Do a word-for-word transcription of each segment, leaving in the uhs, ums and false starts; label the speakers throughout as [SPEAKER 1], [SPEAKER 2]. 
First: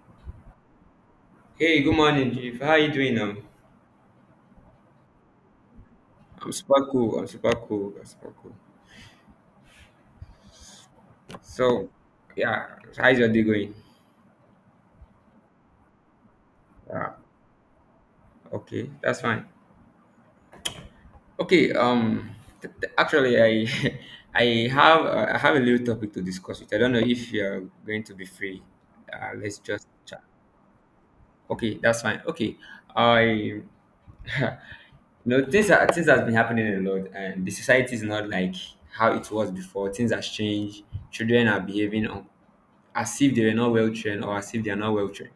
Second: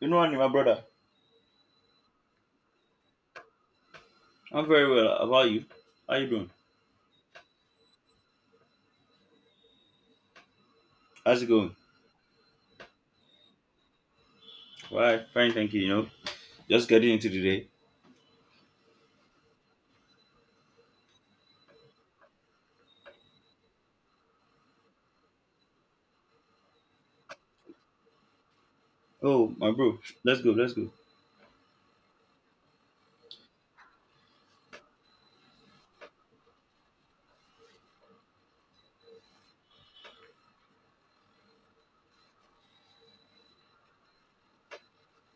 [SPEAKER 1] You know, Andy, my brother.
[SPEAKER 2] Hey, good morning, Chief. How you doing now?
[SPEAKER 1] I'm very well. How about you? How you doing?
[SPEAKER 2] I'm super cool. I'm super cool. I'm super cool.
[SPEAKER 1] How's it going?
[SPEAKER 2] So, yeah, how's your day going?
[SPEAKER 1] Why? Fine, thank you. You know, just getting
[SPEAKER 2] Yeah.
[SPEAKER 1] into the day.
[SPEAKER 2] Okay, that's fine. Okay. Um, th- th- actually, I I have uh, I have a little topic to discuss with. I don't know if you're going to be free. Uh,
[SPEAKER 1] Oh,
[SPEAKER 2] let's
[SPEAKER 1] my
[SPEAKER 2] just
[SPEAKER 1] bro,
[SPEAKER 2] chat.
[SPEAKER 1] let's go, let's go.
[SPEAKER 2] Okay, that's fine. Okay. I you know things are things has been happening a lot, and the society is not like how it was before. Things has changed. Children are behaving un- as if they were not well trained or as if they are not well trained.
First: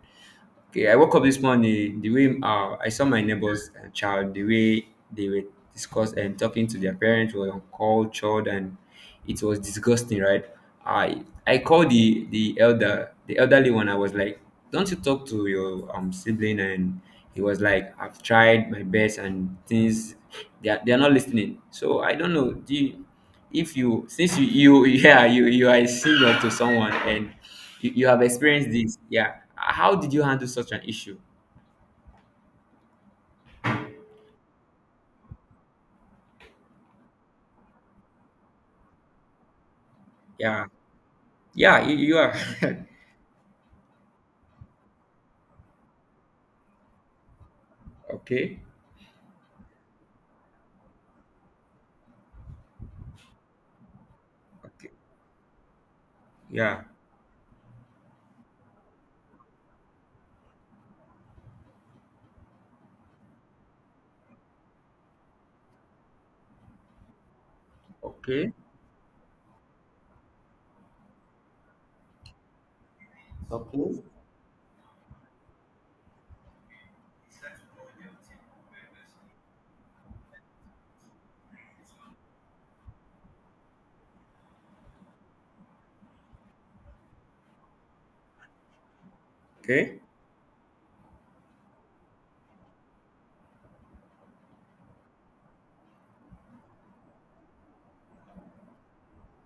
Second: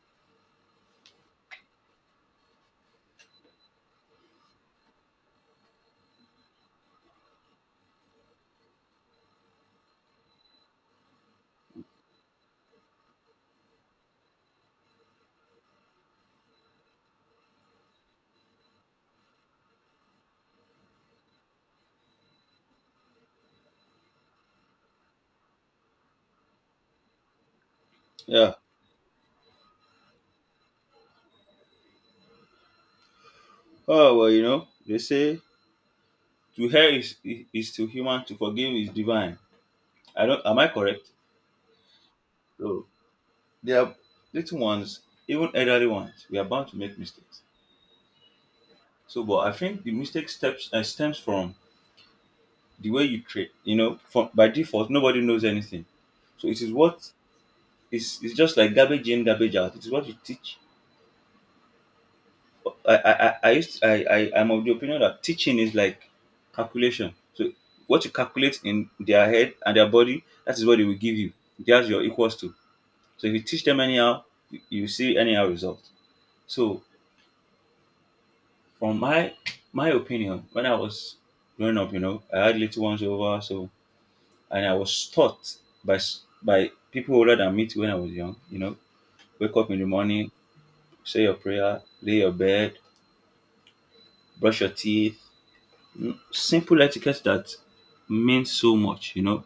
[SPEAKER 2] Okay, I woke up this morning the way uh, I saw my neighbor's uh, child, the way they were discuss and talking to their parents were uncultured and it was disgusting, right? I I called the the elder, the elderly one. I was like, "Don't you talk to your um sibling?" And he was like, "I've tried my best and things they are, they are not listening." So I don't know. Do you, if you since you you yeah you you are a senior to someone and you, you have
[SPEAKER 1] Yeah.
[SPEAKER 2] experienced this, yeah, how did you handle such an issue?
[SPEAKER 1] Oh well, you know, they say to hear is is to human, to forgive is divine. I don't. Am
[SPEAKER 2] Yeah,
[SPEAKER 1] I correct?
[SPEAKER 2] yeah, you, you are.
[SPEAKER 1] So there are little ones, even elderly ones. We are bound to make mistakes.
[SPEAKER 2] Okay,
[SPEAKER 1] So, but I think the mistake steps uh, stems from the way you treat. You know, from by
[SPEAKER 2] okay,
[SPEAKER 1] default, nobody knows anything. So it is
[SPEAKER 2] yeah,
[SPEAKER 1] what. It's, it's just like garbage in, garbage out. It is what you teach. I I, I, I used to, I, I I'm of the opinion that teaching is like calculation. So what you
[SPEAKER 2] okay.
[SPEAKER 1] calculate in their head and their body, that is what they will give you. That's your equals to. So if you teach them
[SPEAKER 2] Okay.
[SPEAKER 1] anyhow, you you see anyhow result. So from my my opinion, when I was growing up, you know, I had little ones over, so and I was taught by s- by people older than me too when I was young. You know, wake up in the
[SPEAKER 2] Okay.
[SPEAKER 1] morning, say your prayer, lay your bed, brush your teeth. Simple etiquette that means so much, you know,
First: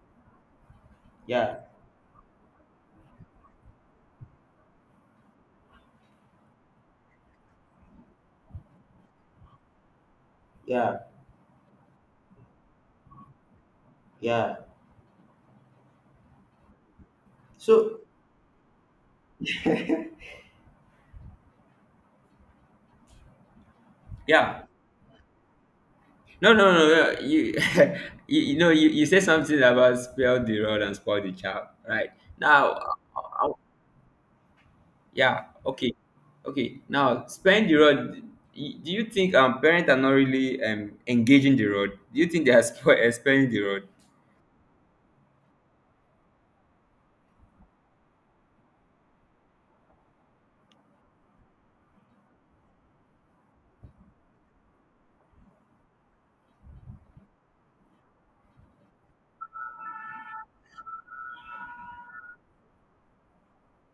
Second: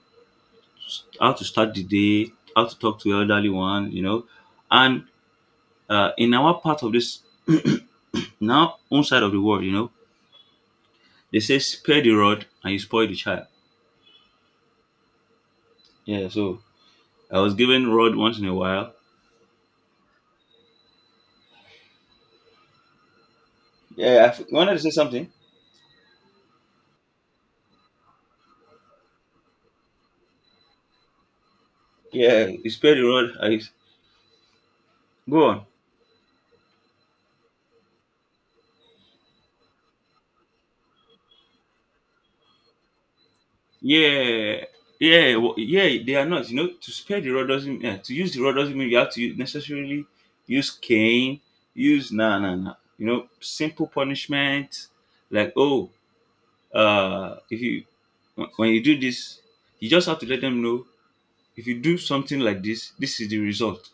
[SPEAKER 1] how to
[SPEAKER 2] Yeah.
[SPEAKER 1] start the day, how to talk to your elderly one, you know. And uh, in our part of this, now own side of the world, you know,
[SPEAKER 2] Yeah.
[SPEAKER 1] they say spare the rod and you spoil the child.
[SPEAKER 2] Yeah.
[SPEAKER 1] Yeah, so I was given
[SPEAKER 2] So,
[SPEAKER 1] rod once in a while. Yeah, I f-
[SPEAKER 2] yeah,
[SPEAKER 1] wanted to say something.
[SPEAKER 2] no, no, no, no. you you, you know, you, you said something about spoil the rod and spoil the child, right?
[SPEAKER 1] Yeah, you
[SPEAKER 2] Now,
[SPEAKER 1] spare the rod.
[SPEAKER 2] I.
[SPEAKER 1] I
[SPEAKER 2] Yeah.
[SPEAKER 1] go on.
[SPEAKER 2] Okay. Okay. Now, spend the road. y- Do you think um parents are not really um engaging the road? Do you think they are spo- eh, the road?
[SPEAKER 1] Yeah, yeah, w yeah, they are not. You know, to spare the rod doesn't uh, to use the rod doesn't mean you have to u- necessarily use cane. Use nah, nah, nah. You know, simple punishment like oh, uh, if you wh- when you do this, you just have to let them know if you do something like this, this is the result.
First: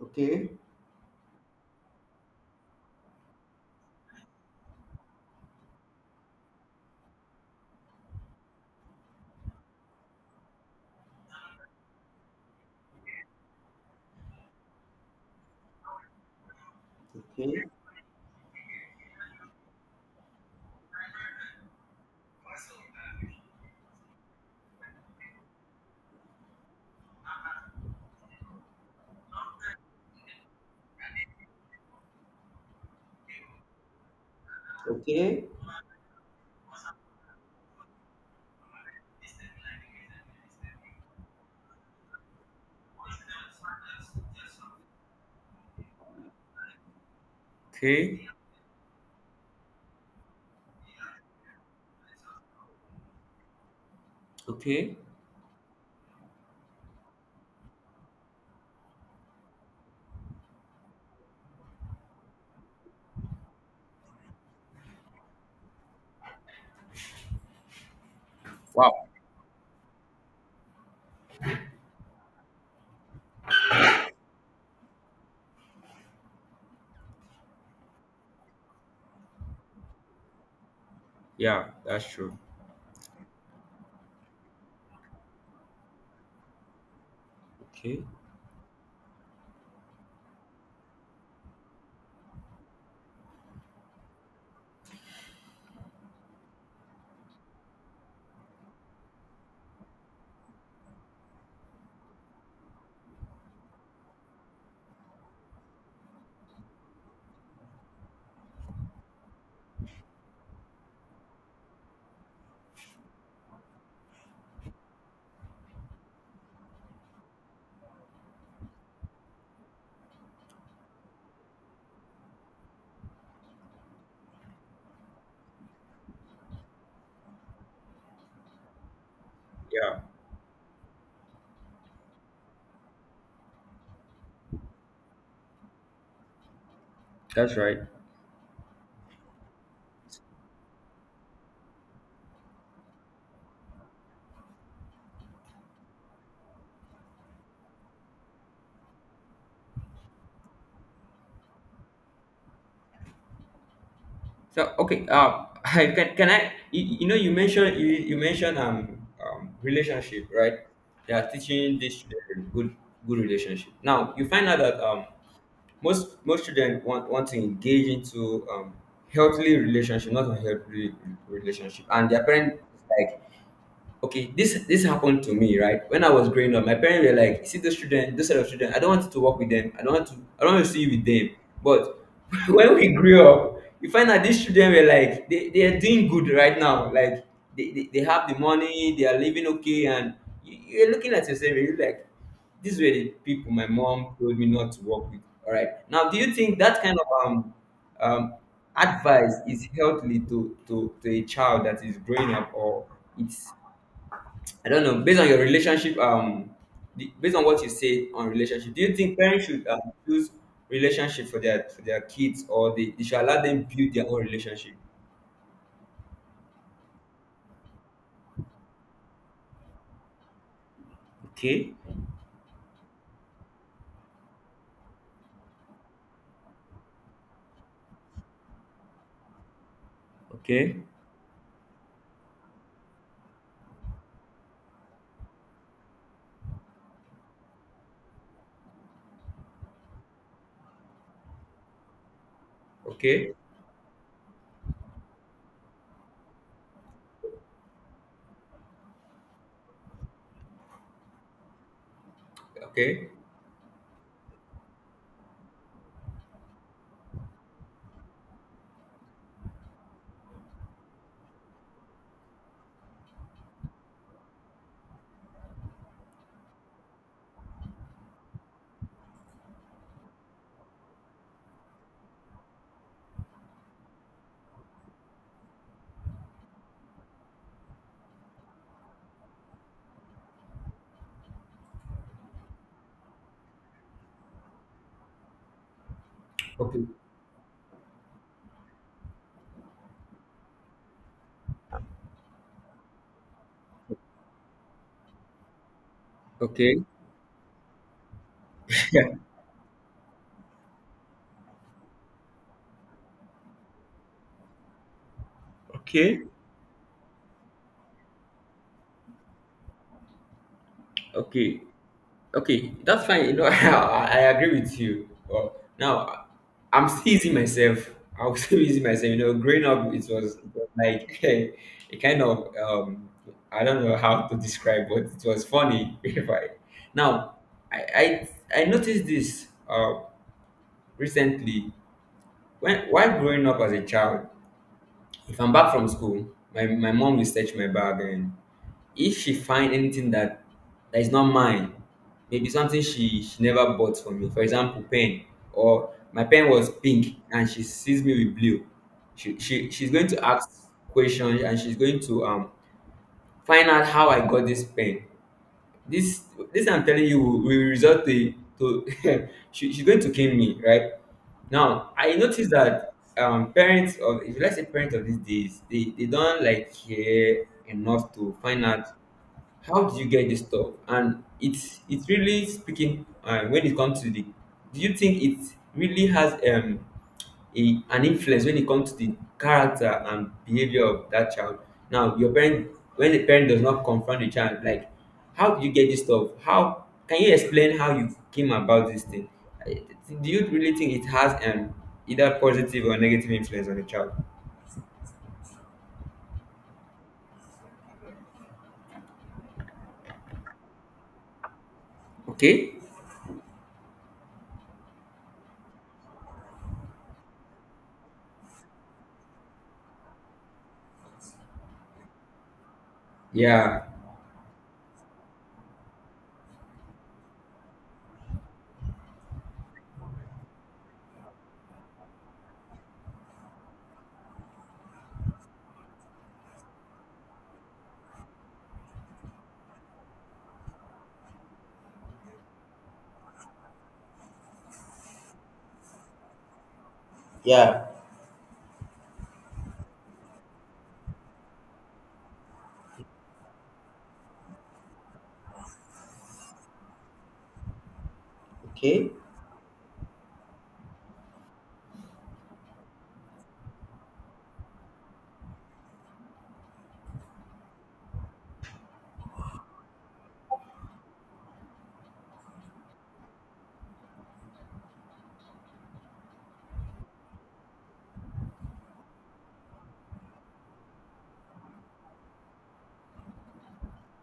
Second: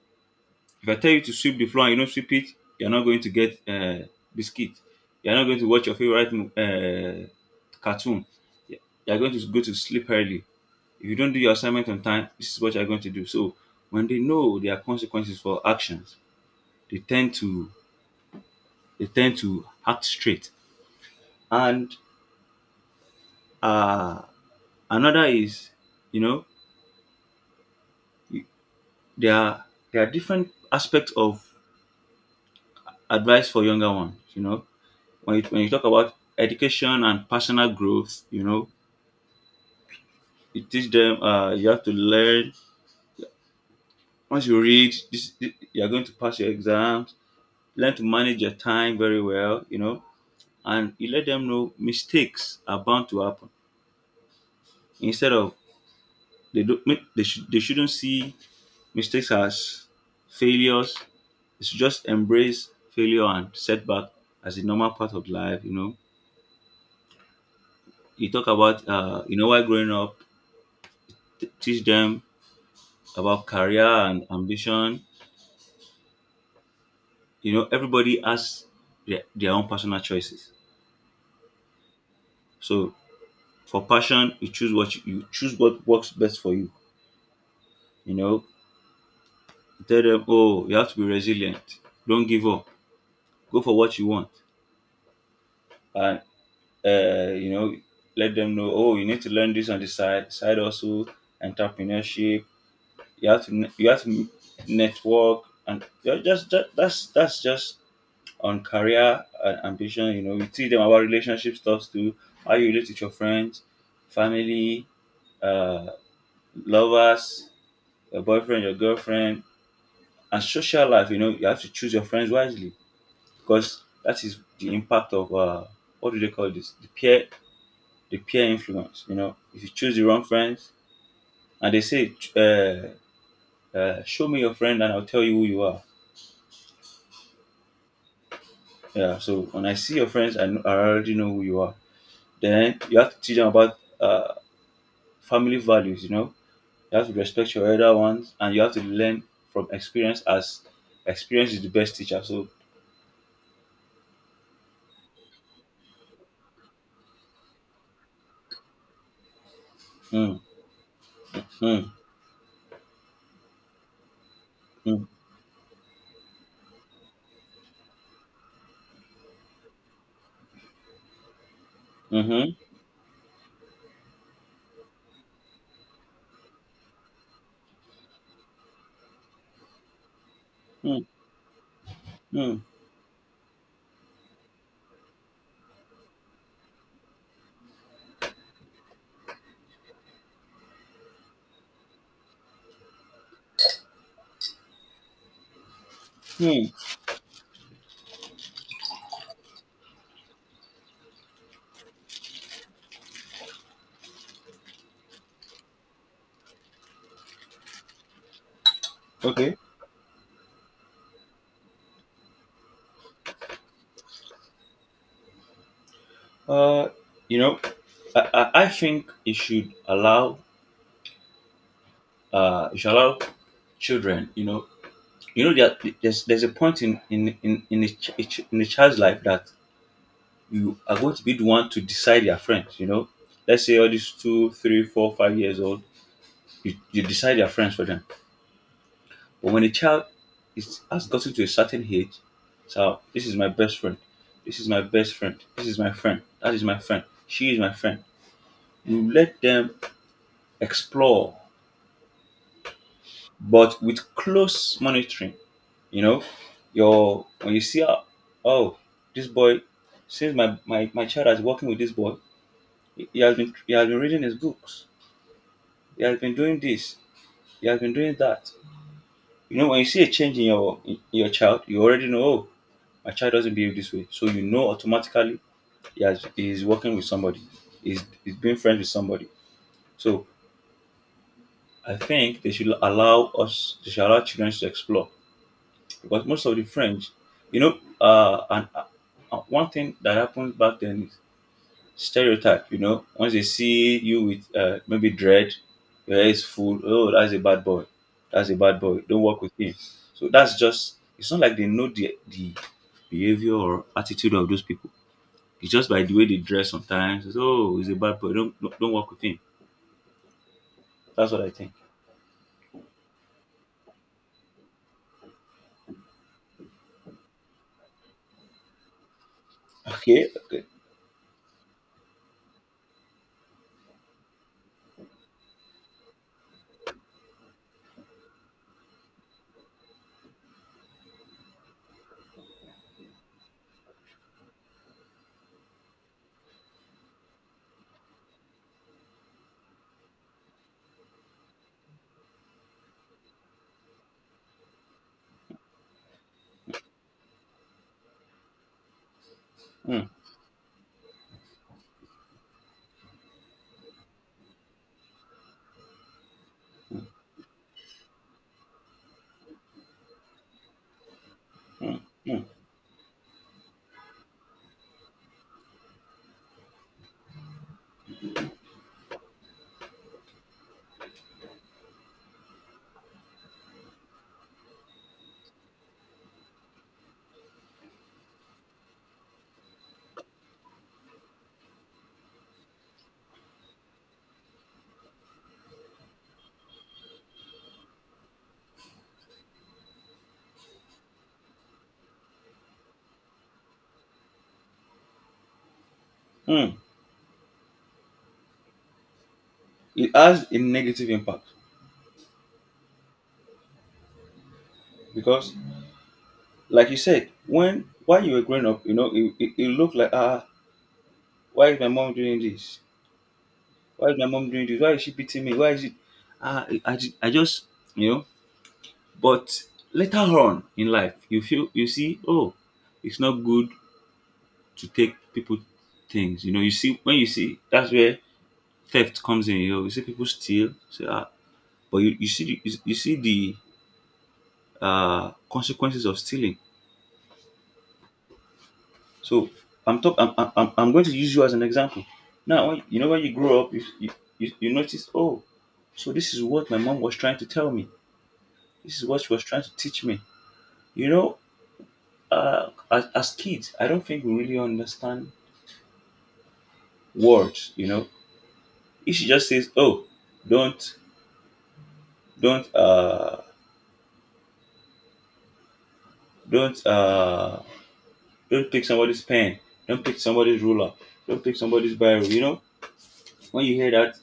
[SPEAKER 2] Okay,
[SPEAKER 1] If I tell you to sweep the floor and you don't sweep it, you're not going to get uh, biscuit. You're not going to watch your favorite mo- uh, cartoon. You're going to go to sleep early if you don't do your assignment on time, this is what you're going to do. So when they know there are consequences for actions, they tend
[SPEAKER 2] okay,
[SPEAKER 1] to they tend to act straight. And uh, another is, you know, there are there are different aspects of advice for younger ones. You know, when you,
[SPEAKER 2] okay,
[SPEAKER 1] when you talk about education and personal growth, you know, you teach them. Uh, you have to learn. Once you read, this, you are going to pass your exams. Learn to
[SPEAKER 2] okay,
[SPEAKER 1] manage your time very well. You know, and you let them know mistakes are bound to happen
[SPEAKER 2] okay.
[SPEAKER 1] instead of they don't make they, should they shouldn't see mistakes as failures. They should just embrace failure and setback as a normal part of life. You know, you talk about
[SPEAKER 2] Wow.
[SPEAKER 1] uh you know while growing up, t- teach them about career and ambition. You know, everybody has their, their own personal choices.
[SPEAKER 2] Yeah, that's true.
[SPEAKER 1] So for passion you choose what you, you choose what works best for you. You know, tell them, oh, you have to be resilient. Don't give up. Go for what you want. And uh, you know, let them know, oh, you need to learn this on the side, side also, entrepreneurship. You have to ne- you have to m- network, and you're just, just that's that's just on career and ambition. You know, you teach them about relationship stuff too, how you relate with your friends, family, uh, lovers, your boyfriend, your girlfriend, and social life. You know, you have to choose your friends wisely, because that is the impact of uh, what do they call this? The peer, the peer influence. You know, if you choose
[SPEAKER 2] Yeah,
[SPEAKER 1] the wrong friends, and they say, uh, uh, "Show me your friend, and I'll tell you who you are."
[SPEAKER 2] that's right.
[SPEAKER 1] Yeah. So when I see your friends, I, know, I already know who you are. Then you have to teach them about uh, family values. You know, you have to respect your elder ones, and you have to learn from experience. As experience is the best teacher. So.
[SPEAKER 2] So, okay. Um, I can can I? You, you know, you mentioned you, you mentioned um um relationship,
[SPEAKER 1] Mm,
[SPEAKER 2] right? They are teaching
[SPEAKER 1] mm,
[SPEAKER 2] this children good good relationship. Now you find out that um
[SPEAKER 1] mm,
[SPEAKER 2] Most most children want, want to engage into um, healthy relationship, not unhealthy relationship, and their
[SPEAKER 1] mm-hmm,
[SPEAKER 2] parents is like, okay, this this happened to me, right? When I was growing up, my parents were like, "See those children, those set of children, I don't want you to work with them. i don't want to I don't want to see you
[SPEAKER 1] mm,
[SPEAKER 2] with them." But
[SPEAKER 1] mm,
[SPEAKER 2] when we grew up, you find out these children were like, they, they are doing good right now, like they, they, they have the money. They are living okay, and you, you're looking at yourself, and you're like, "These were the people my mom told me not to work with." All right, now, do you think
[SPEAKER 1] mm.
[SPEAKER 2] that kind of um um advice is healthy to to, to a child that is growing up, or it's, I don't know. Based on your relationship, um, the, based on what you say on relationship, do you think parents
[SPEAKER 1] Okay.
[SPEAKER 2] should, um, choose relationship for their for their kids, or they, they should allow them build their own relationship?
[SPEAKER 1] Uh, you know, I, I, I think it should allow
[SPEAKER 2] Okay,
[SPEAKER 1] uh it should allow children. You know, you know that there's there's a point in in in in a, ch- a ch- in a child's life that you
[SPEAKER 2] okay,
[SPEAKER 1] are going to be the one to decide your friends. You know, let's say all these two three four five years old, you, you decide your friends for them. But when a child is has gotten to a certain age, so this
[SPEAKER 2] okay,
[SPEAKER 1] is my best friend, this is my best friend, this is my friend, that is my friend, she is my friend. You let them explore,
[SPEAKER 2] okay,
[SPEAKER 1] but with close monitoring. You know, your when you see how, oh, this boy, since my, my, my child has working with this boy, he he has been he has been reading his books, he has been doing this, he has been doing that. You know, when you see a change in your in your child, you already know, oh, my child doesn't behave this way. So you know automatically he has he is working with somebody, he's, he's being friends with somebody. So I think they should allow us, they should allow children to explore, because most of the
[SPEAKER 2] okay,
[SPEAKER 1] French, you know, uh, and uh, uh, one thing that happened back then is stereotype. You know, once they see you with uh, maybe dread, your hair is full.
[SPEAKER 2] okay,
[SPEAKER 1] Oh, that's a bad boy. That's a bad boy. Don't work with him. So that's just. It's not like they know the the behavior or attitude of those people. It's just by the
[SPEAKER 2] okay,
[SPEAKER 1] way they dress sometimes. It's, oh, he's a bad boy. Don't don't don't work with him. That's what I
[SPEAKER 2] okay.
[SPEAKER 1] think.
[SPEAKER 2] Okay, that's fine. You know, I, I agree with you. Well, now, I'm still easy myself. I was still easy myself. You know, growing up, it
[SPEAKER 1] Okay.
[SPEAKER 2] was, it
[SPEAKER 1] Okay.
[SPEAKER 2] was like a, kind of um, I don't know how to describe, but it was funny. If I now, I I, I noticed this uh, recently, when while growing up as a child. If I'm back from school, my my mom will search my bag, and if she find anything that that is not mine, maybe something she she never bought for me, for example, pen, or my pen was pink and she sees me with blue, she, she she's going
[SPEAKER 1] Mm,
[SPEAKER 2] to ask questions, and she's going to um find out how I got this pen. This, this I'm telling you, will, will result to to she, she's going to kill me, right? Now
[SPEAKER 1] mm,
[SPEAKER 2] I
[SPEAKER 1] mm,
[SPEAKER 2] noticed that um parents of if you like, say, parents of these days, they they don't like care enough to find out, how did you get this stuff? And it's it's really speaking uh, when it comes to the. Do you think it really has um a, an influence when it comes to the character and behavior of that child? Now, your parent, when the parent does not confront the child, like, how did you get this stuff? How can you explain how you came about this thing? I- Do you really think it has um either positive or negative influence on the child?
[SPEAKER 1] mm. It has a negative impact,
[SPEAKER 2] Okay.
[SPEAKER 1] because like you said, when while you were growing up, you know, it, it, it looked like ah, why is my mom doing this?
[SPEAKER 2] Yeah.
[SPEAKER 1] Why is my mom doing this? Why is she beating me? Why is it? Ah, I, I, ju- I just, you know. But later on in life, you feel you see, oh, it's not good to take people things. You know, you see when you see that's where theft comes in. You know, you see people steal, say ah, but you, you see the- you, you see the uh consequences of stealing.
[SPEAKER 2] Yeah.
[SPEAKER 1] So I'm talk. I'm, I'm, I'm I'm going to use you as an example. Now, when, you know when you grow up, you, you you you notice. Oh, so this is what my mom was trying to tell me. This is
[SPEAKER 2] Okay.
[SPEAKER 1] what she was trying to teach me. You know, uh, as, as kids, I don't think we really understand words. You know, if she just says, "Oh, don't don't uh don't uh don't pick somebody's pen, don't pick somebody's ruler, don't pick somebody's biro," you know, when you hear that,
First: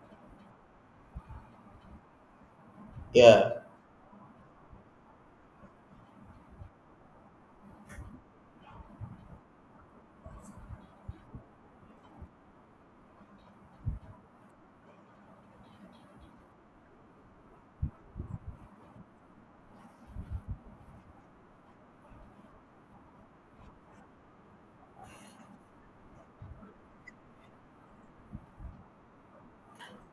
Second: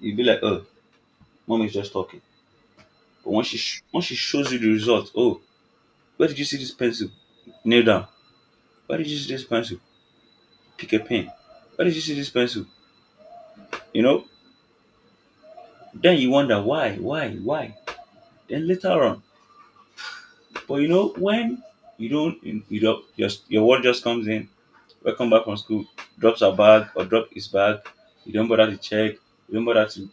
[SPEAKER 1] you be like, "Oh, mom is just talking." But once
[SPEAKER 2] Yeah.
[SPEAKER 1] she sh- once she shows you the result, oh, where did you see this pencil? Nail down. Where did you see this pencil? Pick a pen. Where did you see this pencil? You know. Then you wonder why, why, why. Then later on, but you know when you don't, you don't. Just your word just comes in. Welcome back from school. Drops her bag or drop his bag. You don't bother to check. You don't bother to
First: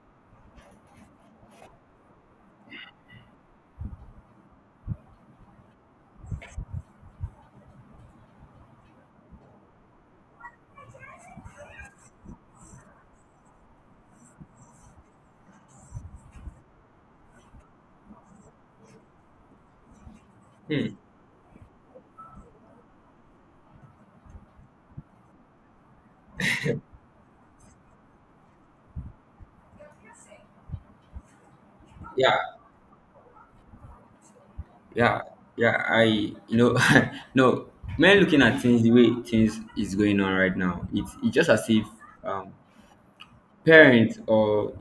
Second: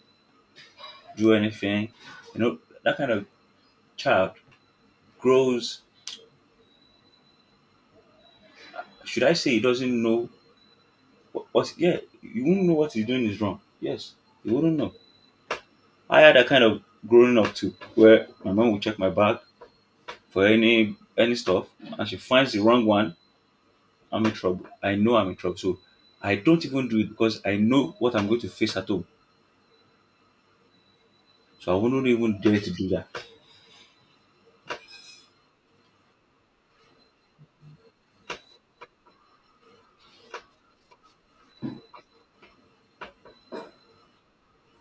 [SPEAKER 1] do anything. You know that kind of child grows. Should I say he doesn't know? But, but yeah, you wouldn't know what he's doing is wrong. Yes, you wouldn't know. I had that kind of growing up too, where my mom would check my bag for
[SPEAKER 2] Hmm.
[SPEAKER 1] any any stuff, and she finds the wrong one. I'm in trouble. I know I'm in trouble. So I don't even do it, because I know what I'm going to face at home. So I wouldn't
[SPEAKER 2] Yeah.
[SPEAKER 1] even dare to do that.
[SPEAKER 2] Yeah, yeah, I you know no, men, looking at things, the way things is going on right now, it's it's just as if um parents or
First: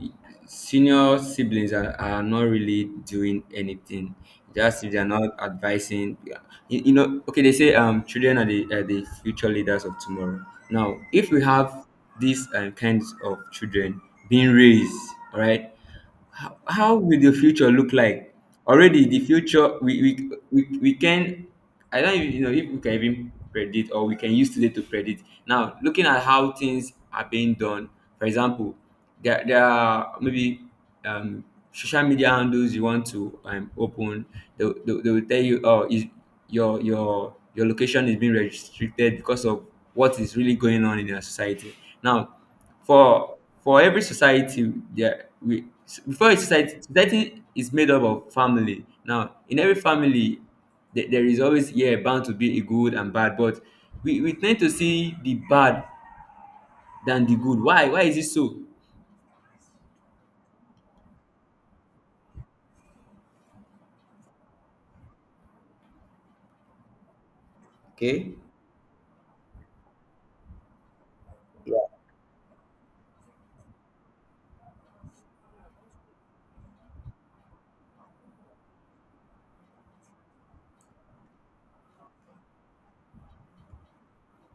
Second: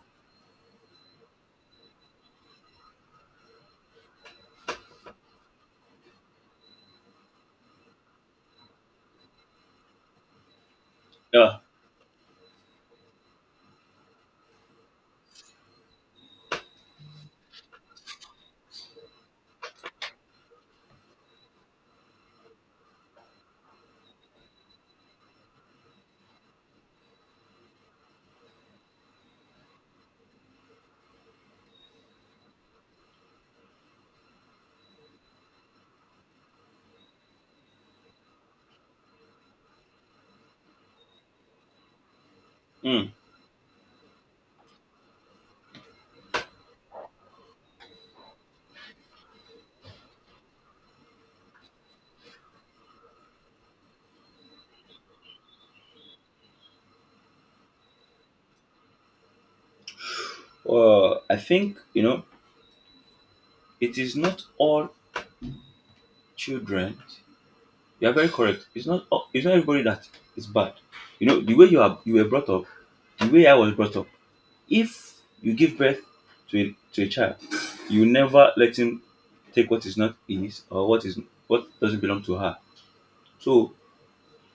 [SPEAKER 2] senior siblings are, are not really doing anything. Just, if they're not advising, yeah. you, you know, okay, they say, um children are the are the future leaders of tomorrow. Now, if we
[SPEAKER 1] Yeah.
[SPEAKER 2] have these uh, kinds of children being raised, all right? how, how will the future look like? Already, the future, we we, we, we can, I don't even, you know, if we can even predict, or we can use today to predict. Now, looking at how things are being done, for example, there, there are maybe um, social media handles you want to um, open. They, they, will- they will tell you, oh, is your your your location is being restricted because of what is really going on in our society now.
[SPEAKER 1] Mm.
[SPEAKER 2] for for every society, there we before a society, society is made up of family. Now, in every family, there, there is always, yeah, bound to be a good and bad, but we, we tend to see the bad than the good. Why why is it so?
[SPEAKER 1] Uh, I think you know it is not all children. You are very
[SPEAKER 2] Okay.
[SPEAKER 1] correct. It's not. all- It's not everybody that is bad. You know the way
[SPEAKER 2] Yeah.
[SPEAKER 1] you are. You were brought up the way I was brought up. If you give birth to a to a child, you never let him take what is not his or what is what doesn't belong to her. So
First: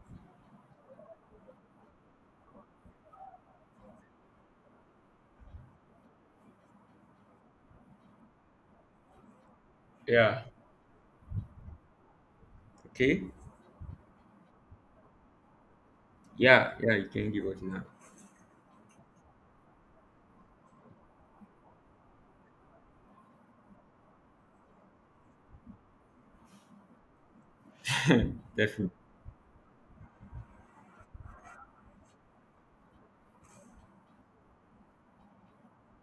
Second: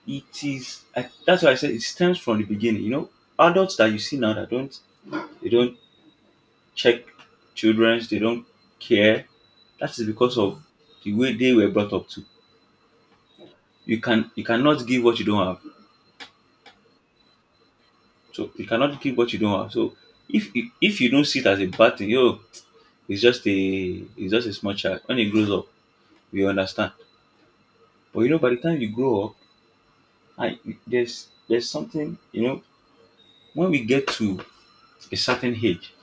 [SPEAKER 1] it is I, that's why I said it stems from the beginning. You know, adults that you see now that don't they don't check children's, they don't care. That is because
[SPEAKER 2] Yeah.
[SPEAKER 1] of the way they were brought up to.
[SPEAKER 2] Okay.
[SPEAKER 1] You can you cannot give what you don't have.
[SPEAKER 2] Yeah. Yeah, you can give us now.
[SPEAKER 1] So you cannot give what you don't have. So if if, if you don't see it as a bad thing, yo, it's just a it's just a small child. When he grows up, we understand. But you know, by the time you
[SPEAKER 2] Definitely.
[SPEAKER 1] grow up, I there's there's something you know. When we get to a certain age,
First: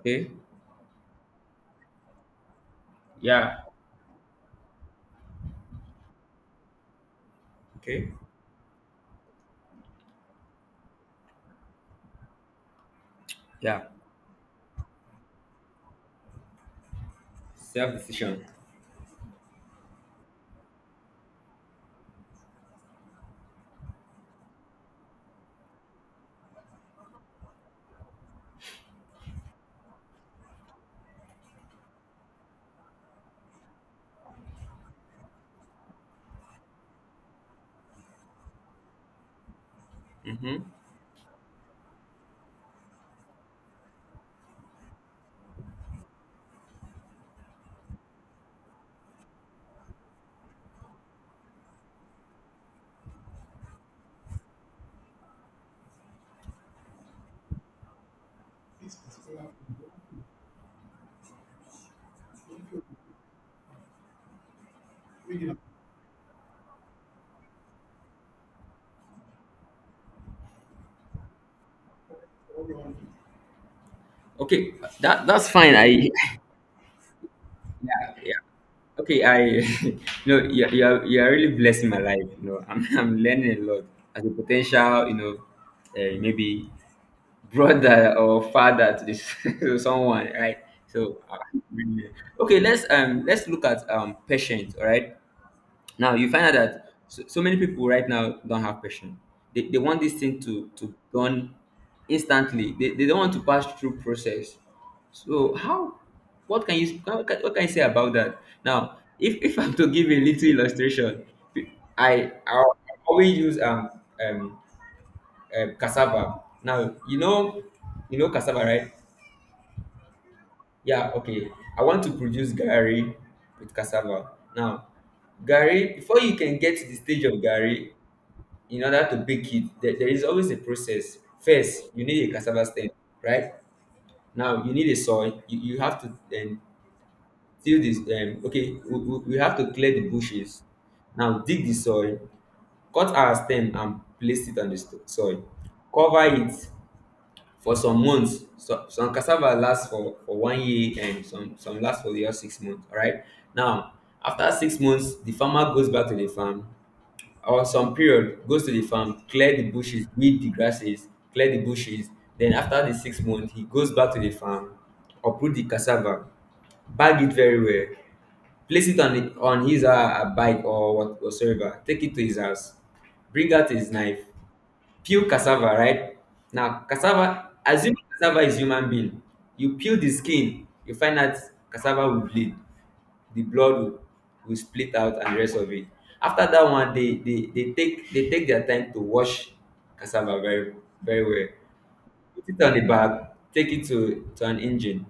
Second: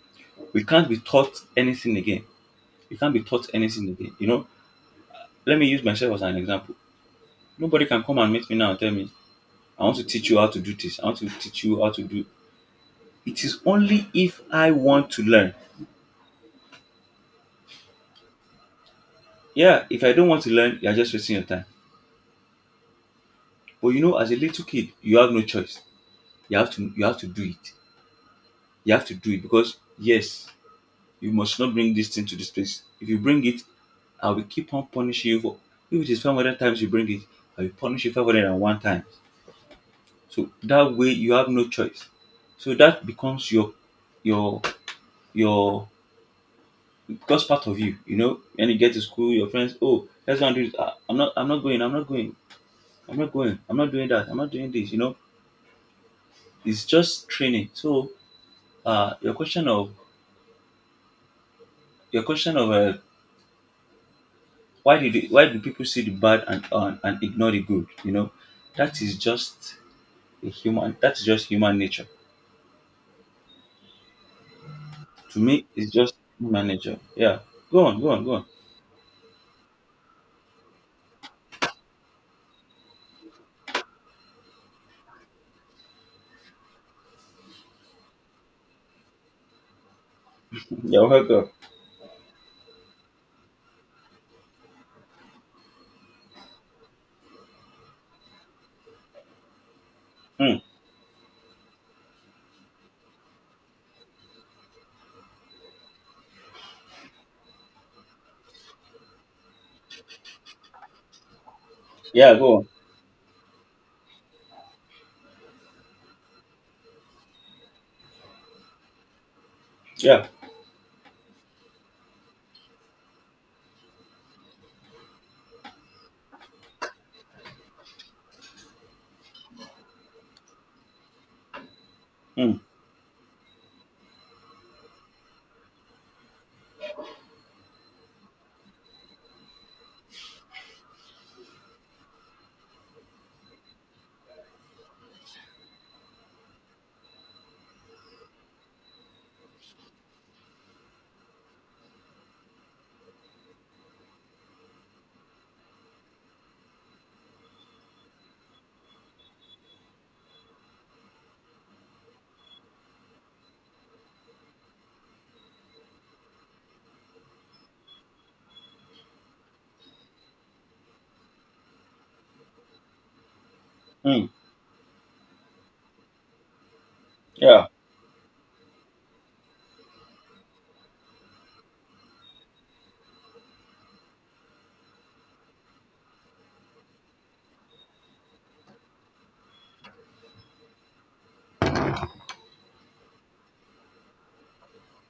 [SPEAKER 2] Okay.
[SPEAKER 1] we can't be taught anything again. We can't be taught
[SPEAKER 2] Yeah.
[SPEAKER 1] anything again. You know, let me use myself as an example. Nobody can
[SPEAKER 2] Okay.
[SPEAKER 1] come and meet me now and tell me, "I want to teach you how to do this. I want to teach you how to do." It is
[SPEAKER 2] Yeah.
[SPEAKER 1] only if I want to learn.
[SPEAKER 2] Self-decision.
[SPEAKER 1] Yeah, if I don't want to learn, you're just wasting your time. But you know, as a little kid, you have no choice. You have to you have to do it. You have to do it because yes, you must not bring this thing to this place. If you bring it, I will keep on punishing you for if it is five hundred times you bring it, I will punish you five hundred and one times. So
[SPEAKER 2] Mm-hmm.
[SPEAKER 1] that way you have no choice. So that becomes your your your because part of you, you know, when you get to school, your friends, oh, let's go and do this. Ah, I'm not I'm not going, I'm not going, I'm not going, I'm not doing that, I'm not doing this, you know. It's just training. So uh your question of your question of uh, why did it, why do people see the bad and, and and ignore the good, you know, that is just a human that's just human nature,
[SPEAKER 2] Okay, that
[SPEAKER 1] to
[SPEAKER 2] that's
[SPEAKER 1] me
[SPEAKER 2] fine.
[SPEAKER 1] it's
[SPEAKER 2] I,
[SPEAKER 1] just human nature. Yeah, go on go
[SPEAKER 2] yeah,
[SPEAKER 1] on go
[SPEAKER 2] yeah.
[SPEAKER 1] on.
[SPEAKER 2] Okay, I you know, you you are, you are really blessing my life. You know, I'm, I'm learning a lot as a potential, you know, uh, maybe brother or father to this to someone, right?
[SPEAKER 1] You're
[SPEAKER 2] So, uh,
[SPEAKER 1] welcome.
[SPEAKER 2] really- okay, let's um let's look at um patience. All right, now you find out that so, so many people right now don't have patience. They, they want this thing
[SPEAKER 1] Mm.
[SPEAKER 2] to to done instantly. They, they don't want to pass through process. So, how, what can you what can, what can you say about that? Now, if, if I'm to give a little illustration, I
[SPEAKER 1] Yeah, go
[SPEAKER 2] I
[SPEAKER 1] on.
[SPEAKER 2] always use um um um cassava. Now you know you know cassava, right?
[SPEAKER 1] Yeah.
[SPEAKER 2] Yeah, okay. I want to produce gari with cassava. Now, gari, before you can get to the stage of gari, in order to bake it, there, there is always a process. First, you need a
[SPEAKER 1] Mm.
[SPEAKER 2] cassava stem, right? Now you need a soil. You, you have to um, till this. Um, okay, we, we we have to clear the bushes. Now, dig the soil, cut our stem and place it on the st- soil. Cover it for some months. So, some cassava lasts for, for one year, and some, some last for the other six months. All right. Now, after six months, the farmer goes back to the farm, or some period, goes to the farm, clear the bushes, weed the grasses, clear the bushes. Then, after the six months, he goes back to the farm, uproot the cassava, bag it very well, place it on the, on his uh, bike or what whatsoever, take it to his house, bring out his knife,
[SPEAKER 1] Mm.
[SPEAKER 2] peel cassava, right? Now, cassava,
[SPEAKER 1] Yeah,
[SPEAKER 2] assuming cassava is human being, you peel the skin, you find out cassava will bleed. The blood will, will split out and the rest of it. After that one, they, they, they take they take their time to wash cassava very very well. Put it on the bag, take it to, to an engine.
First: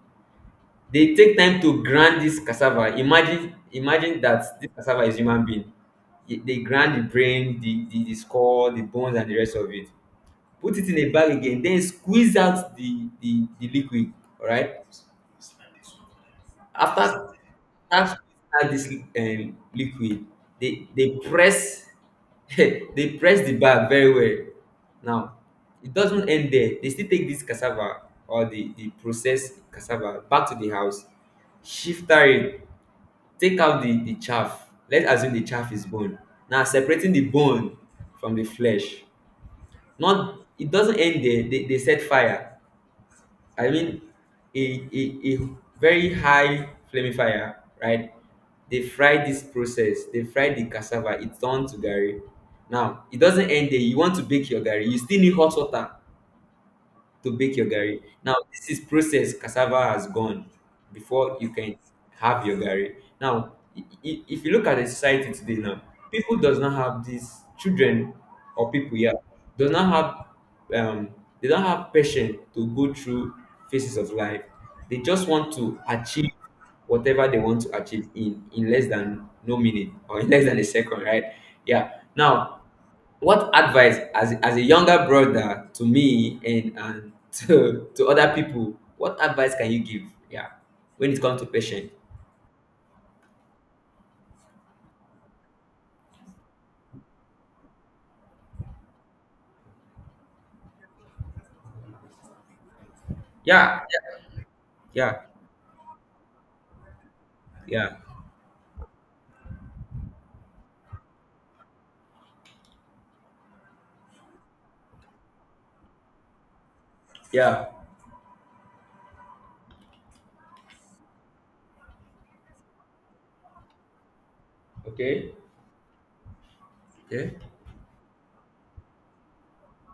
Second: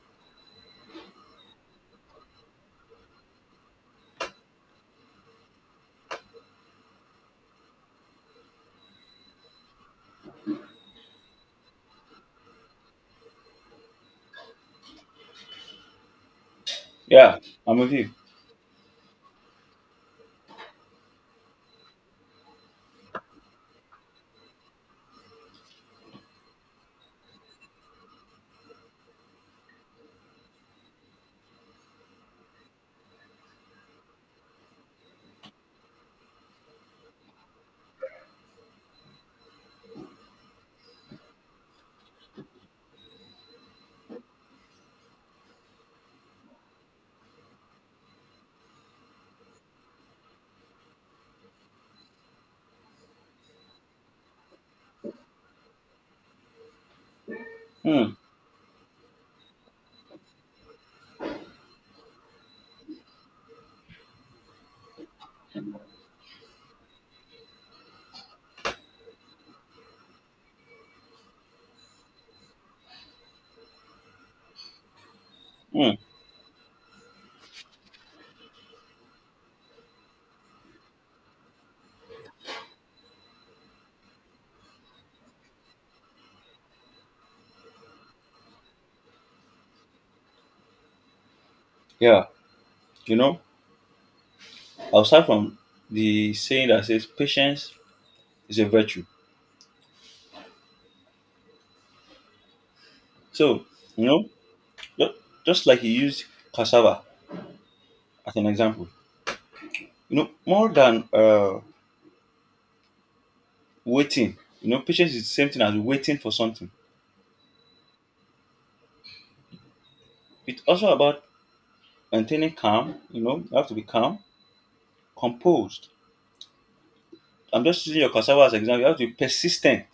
[SPEAKER 2] They take time to grind this cassava. Imagine imagine that this cassava is human being. They they grind the brain, the, the, the skull, the bones, and the rest of it. Put it in a bag again, then squeeze out the, the, the liquid, all right? After,
[SPEAKER 1] yeah, I'm with you.
[SPEAKER 2] after add this um, liquid, they they press they press the bag very well. Now, it doesn't end there. They still take this cassava, or the the processed cassava, back to the house, shifter it, take out the the chaff. Let's assume the chaff is bone. Now, separating the bone from the flesh. Not, it doesn't end there. They, they set fire. I mean, a, a, a very high flamifier, right? They fry this process. They fry the cassava. It turned to gari. Now, it doesn't end there. You want to bake your gari, you still need hot water to bake your gari.
[SPEAKER 1] Mm.
[SPEAKER 2] Now, this is process cassava has gone before you can have your gari. Now, i- i- if you look at the society today now, people does not have these children or people, yeah, does not have um they don't have patience to go through phases of life. They just want to
[SPEAKER 1] Mm.
[SPEAKER 2] achieve whatever they want to achieve in in less than no minute or in less than a second, right? Yeah. Now what advice as, as a younger brother to me, and, and to, to other people, what advice can you give? Yeah. When it comes to patient.
[SPEAKER 1] Yeah, you know, aside from the saying that says patience is a virtue, so,
[SPEAKER 2] Yeah.
[SPEAKER 1] you know, ju-
[SPEAKER 2] Yeah.
[SPEAKER 1] just like you used cassava
[SPEAKER 2] Yeah.
[SPEAKER 1] as an example, you know, more than uh waiting. You know, patience is the same thing as waiting for something.
[SPEAKER 2] Yeah.
[SPEAKER 1] It's also about maintaining calm. You know, you have to be calm,
[SPEAKER 2] Okay.
[SPEAKER 1] composed.
[SPEAKER 2] Okay.
[SPEAKER 1] I'm just using your cassava as an example. You have to be persistent.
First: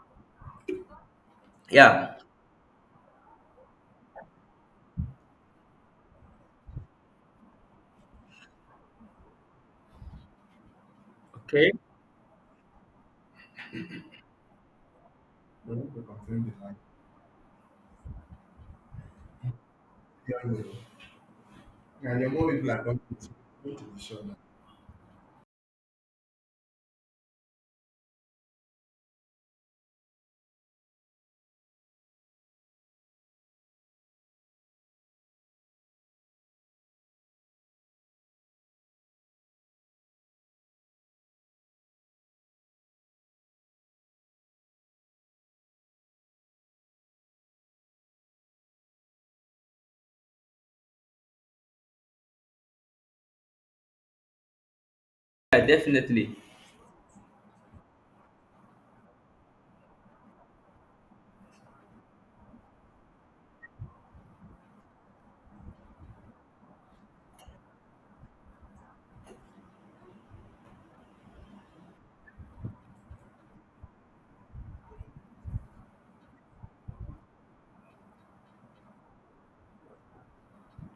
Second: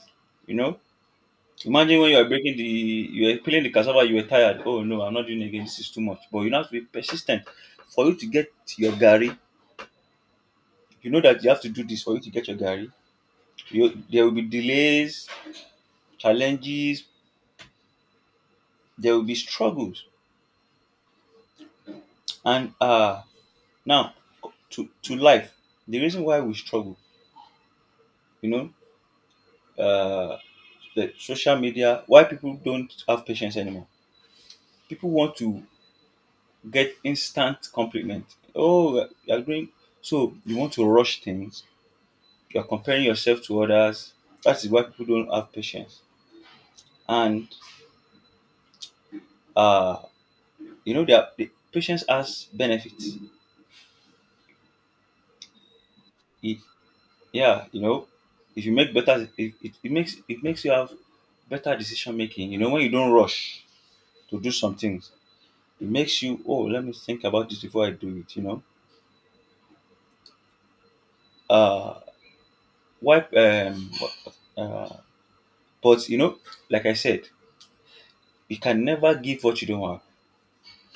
[SPEAKER 1] You know, imagine when
[SPEAKER 2] Yeah.
[SPEAKER 1] you are breaking the, you are peeling the cassava, you were tired. Oh no, I'm not doing it again. This is too much. But you have to be persistent for you to get your gari. You know that you have to
[SPEAKER 2] Okay.
[SPEAKER 1] do this for you to get your gari. You, there will be delays, challenges. There will be struggles. And uh, now to to life. The reason why we struggle, you know, uh, the social media, why people don't have patience anymore, people want to get instant compliment, oh you're doing, so you want to rush things, you're comparing yourself to others, that is why people don't have patience. And uh you know that the patience has benefits.
[SPEAKER 2] Yeah, definitely.
[SPEAKER 1] It Yeah, you know, if you make better, it, it, it makes, it makes you have better decision making, you know, when you don't rush to do some things, it makes you, oh let me think about this before I do it, you know. Uh, what, um, uh, but you know, like I said, you can never give what you don't have.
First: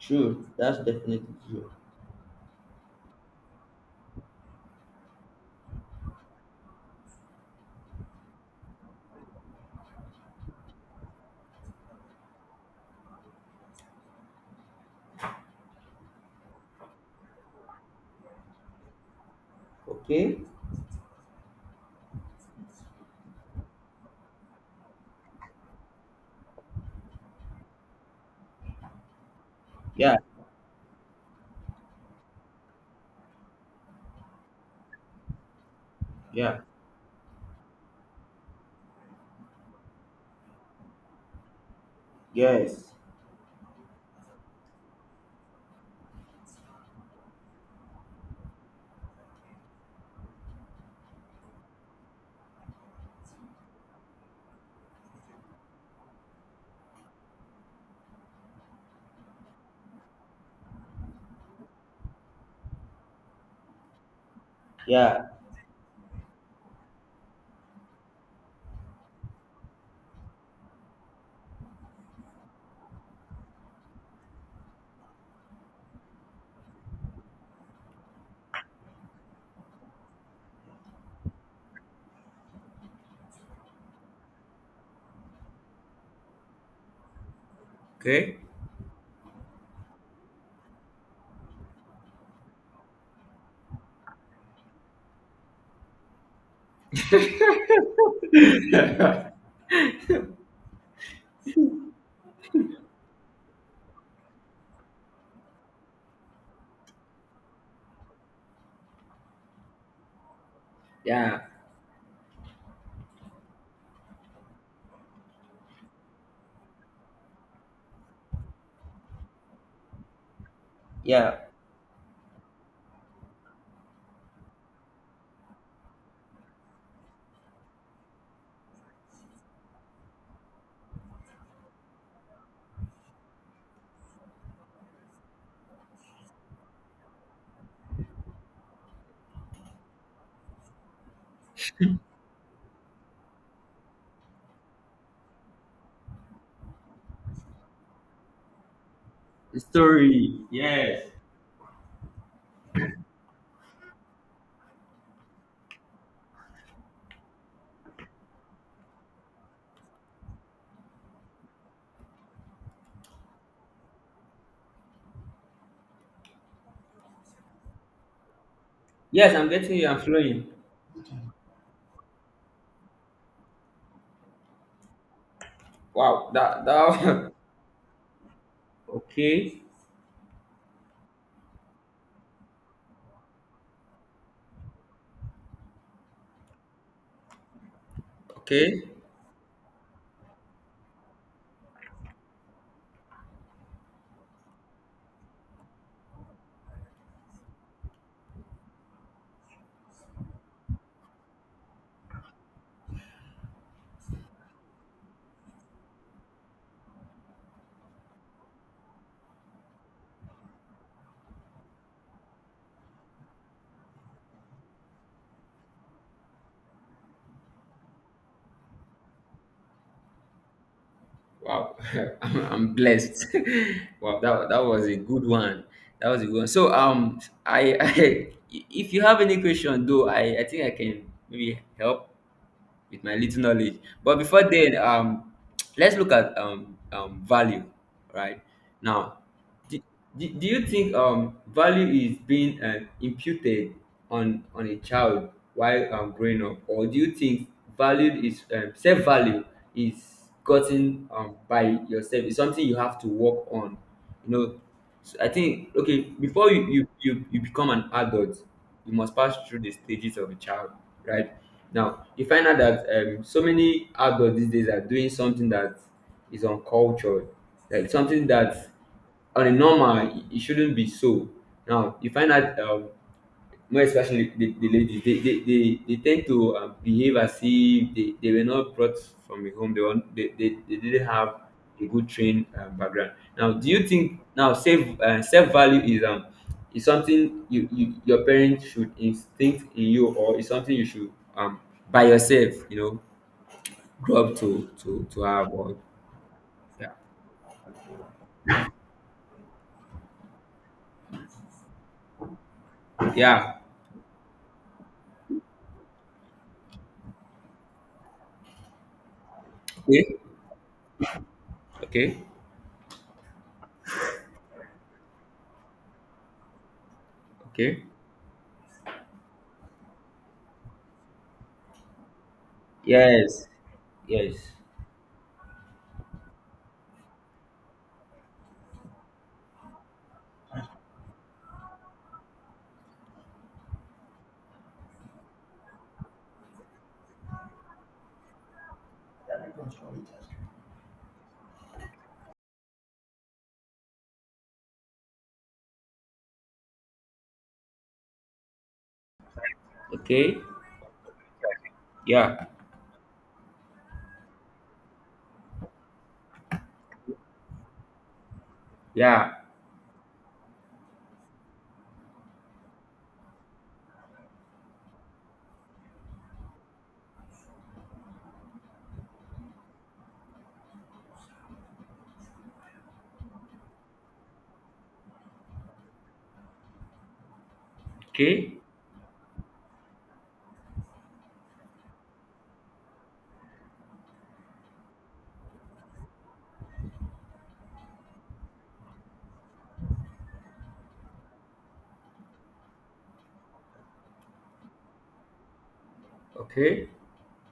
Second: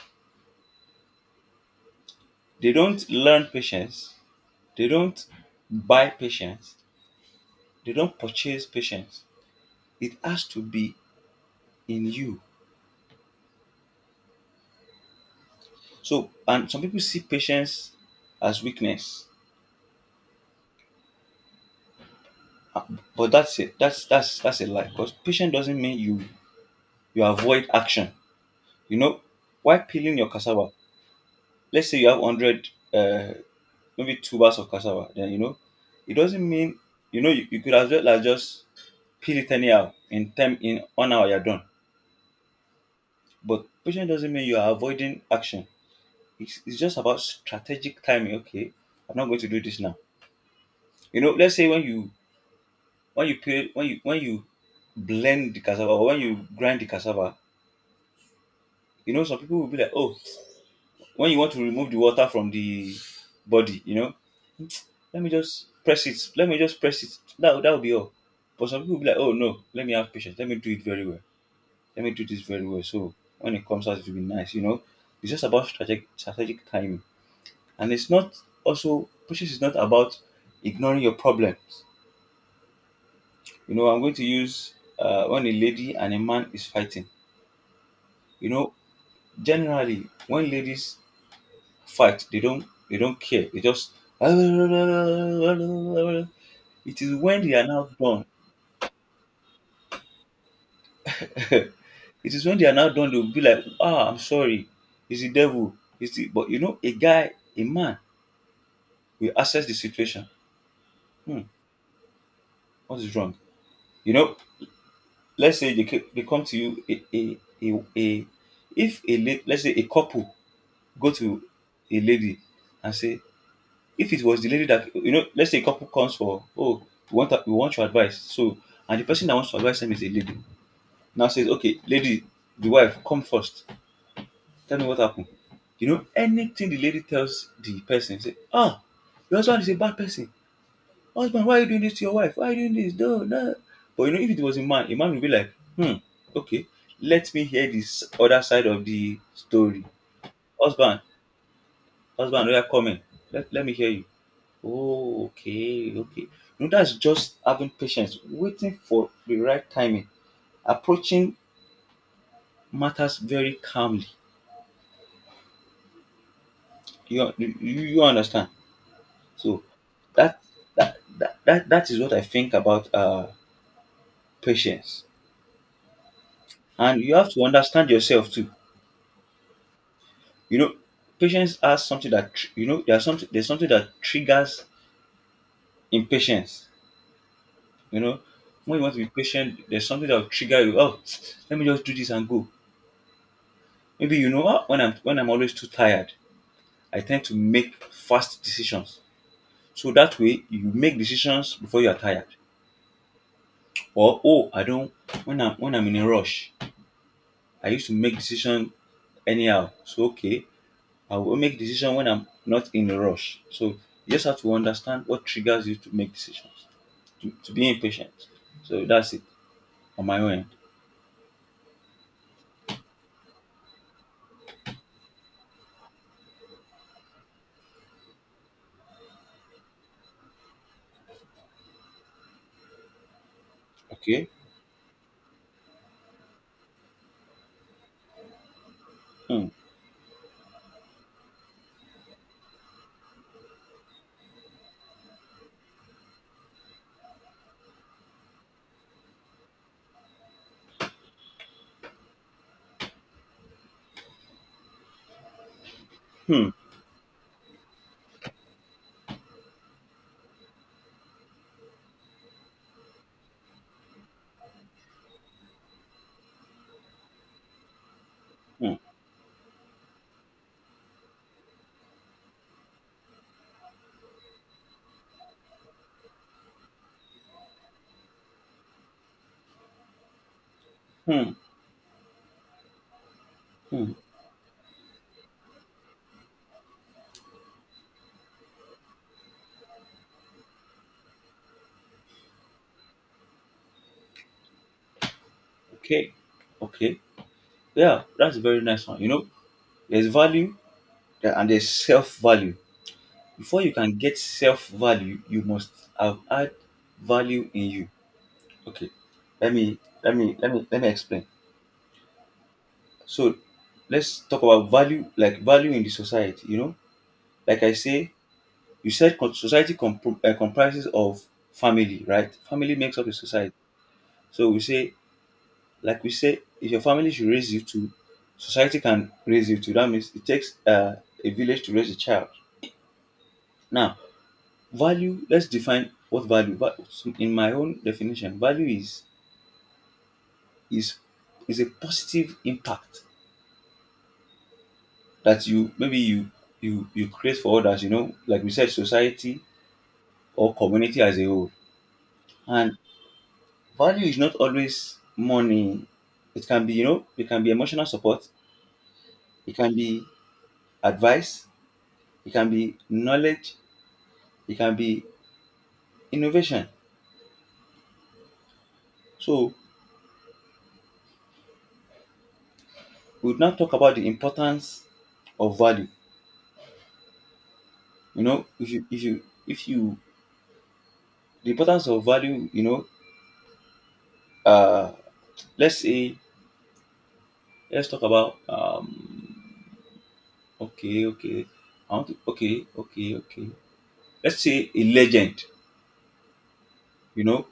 [SPEAKER 2] True. That's definitely true.
[SPEAKER 1] They don't learn patience. They don't buy patience. They don't purchase patience. It has to be in you. So, and some people see patience as weakness,
[SPEAKER 2] Okay.
[SPEAKER 1] but that's it. That's that's that's a lie. Because patience doesn't mean you you avoid action. You know, why
[SPEAKER 2] Yeah.
[SPEAKER 1] peeling your cassava? Let's say you have hundred uh, maybe two bars of cassava, then you know, it doesn't
[SPEAKER 2] Yeah.
[SPEAKER 1] mean, you know, you, you could as well as just peel it anyhow, in time in one hour you're done.
[SPEAKER 2] Yes.
[SPEAKER 1] But patience doesn't mean you are avoiding action. It's, it's just about strategic timing. Okay, I'm not going to do this now. You know, let's say when you when you peel when you when you blend the cassava, or when you grind the cassava, you know, some people will be like, oh, when you want to remove the water from the body, you know, let
[SPEAKER 2] Yeah.
[SPEAKER 1] me just press it. Let me just press it. That that would be all. But some people will be like, oh no, let me have patience. Let me do it very well. Let me do this very well. So when it comes out, it will be nice. You know, it's just about strategic strategic timing, and it's not, also patience is not about ignoring your problems. You know, I'm going to use uh, when a lady and a man is fighting.
[SPEAKER 2] Okay.
[SPEAKER 1] You know, generally when ladies fight. They don't they don't care. They just, it is when they are now done. It is when they are now done, they'll be like, ah, I'm sorry, it's the devil. It's the But you know, a guy, a man will assess the situation.
[SPEAKER 2] Yeah.
[SPEAKER 1] Hmm, what is wrong? You know, let's say they, ca- they come to you, a a, a, a if a la- let's say a couple go
[SPEAKER 2] Yeah.
[SPEAKER 1] to a lady and say, if it was the lady that, you know, let's say a couple comes for, oh, we want we want your advice. So, and the person that wants to advise them is a lady. Now says, okay, lady, the wife, come first. Tell me what happened. You know, anything the lady tells the person, say, ah, your husband is a bad person. Husband, why are you doing this to your wife? Why are you doing this? No, no. But you know, if it was a man, a man would be like, hmm, okay, let me hear this other side of the story. Husband, husband, we are coming. Let, let me hear you. Oh, okay, okay. No, that's just having patience, waiting for the right timing, approaching matters very calmly. You you, you understand?
[SPEAKER 2] Yes, I'm
[SPEAKER 1] So
[SPEAKER 2] getting you. I'm
[SPEAKER 1] that
[SPEAKER 2] flowing.
[SPEAKER 1] that, that that that is what I think about uh patience.
[SPEAKER 2] Wow. That.
[SPEAKER 1] And you have
[SPEAKER 2] That.
[SPEAKER 1] to understand yourself too.
[SPEAKER 2] Okay.
[SPEAKER 1] You know, patience has something that tr- you know. There's something there's something that triggers impatience. You know, when
[SPEAKER 2] Okay.
[SPEAKER 1] you want to be patient, there's something that will trigger you. Oh, let me just do this and go. Maybe you know, "Ah, when I'm when I'm always too tired, I tend to make fast decisions. So that way you make decisions before you are tired. Or oh I don't, when I'm when I'm in a rush, I used to make decision anyhow. So okay, I will make decision when I'm not in a rush. So you just have to understand what triggers you to make decisions. To, to be impatient. So that's it on my own end.
[SPEAKER 2] Wow, I'm, I'm blessed. Wow, that, that was a good one. That was a good one. So um, I, I if you have any question though, I, I think I can maybe help with my little knowledge. But
[SPEAKER 1] Okay.
[SPEAKER 2] before then, um, let's look at um, um value, right? Now,
[SPEAKER 1] Hmm.
[SPEAKER 2] do, do, do you think um value is being uh, imputed on on a child while um, growing up, or do you think value is um, self value is gotten um, by yourself? It's something you have to work on, you know. So I think okay,
[SPEAKER 1] Hmm.
[SPEAKER 2] before you you, you you become an adult you must pass through the stages of a child, right? Now you find out that um, so many adults these days are doing something that is uncultured, like something that
[SPEAKER 1] Hmm.
[SPEAKER 2] on a normal it shouldn't be so. Now you find out um, more especially the, the ladies, they, they, they, they tend to um, behave as if they, they were not brought from a home, they, were, they, they, they didn't
[SPEAKER 1] Hmm.
[SPEAKER 2] have a good trained uh, background. Now do you
[SPEAKER 1] Hmm.
[SPEAKER 2] think now self uh, self value is um is something you, you your parents should instinct in you, or is something you should um by yourself, you know, grow up to to to have, or?
[SPEAKER 1] Okay.
[SPEAKER 2] Yeah.
[SPEAKER 1] Okay. Yeah, that's a very nice one. You know, there's value, there- and there's self value.
[SPEAKER 2] Yeah.
[SPEAKER 1] Before you can get self value, you must have had value in you. Okay, let me let
[SPEAKER 2] Okay.
[SPEAKER 1] me let me let me explain.
[SPEAKER 2] Okay.
[SPEAKER 1] So let's talk about value, like value in the society. You know, like I
[SPEAKER 2] Okay.
[SPEAKER 1] say, you said co- society compr- uh, comprises of family, right? Family makes up a
[SPEAKER 2] Yes.
[SPEAKER 1] society. So
[SPEAKER 2] Yes.
[SPEAKER 1] we say, like we say, if your family should raise you to, society can raise you to. That means it takes uh, a village to raise a child. Now, value, let's define what value. va- In my own definition, value is is is a positive impact that you maybe you you you create for others. You know, like we said, society
[SPEAKER 2] Okay.
[SPEAKER 1] or community as a whole.
[SPEAKER 2] Yeah.
[SPEAKER 1] And value is not always money. It can be, you know, it can be emotional support.
[SPEAKER 2] Yeah.
[SPEAKER 1] It can be advice. It can be knowledge. It can be innovation. So we would now talk about the importance of value. You know,
[SPEAKER 2] Okay.
[SPEAKER 1] if you if you if you, the importance of value, you know, uh let's say, let's talk about um okay okay I want to okay okay okay, let's say a legend,
[SPEAKER 2] Okay.
[SPEAKER 1] you know,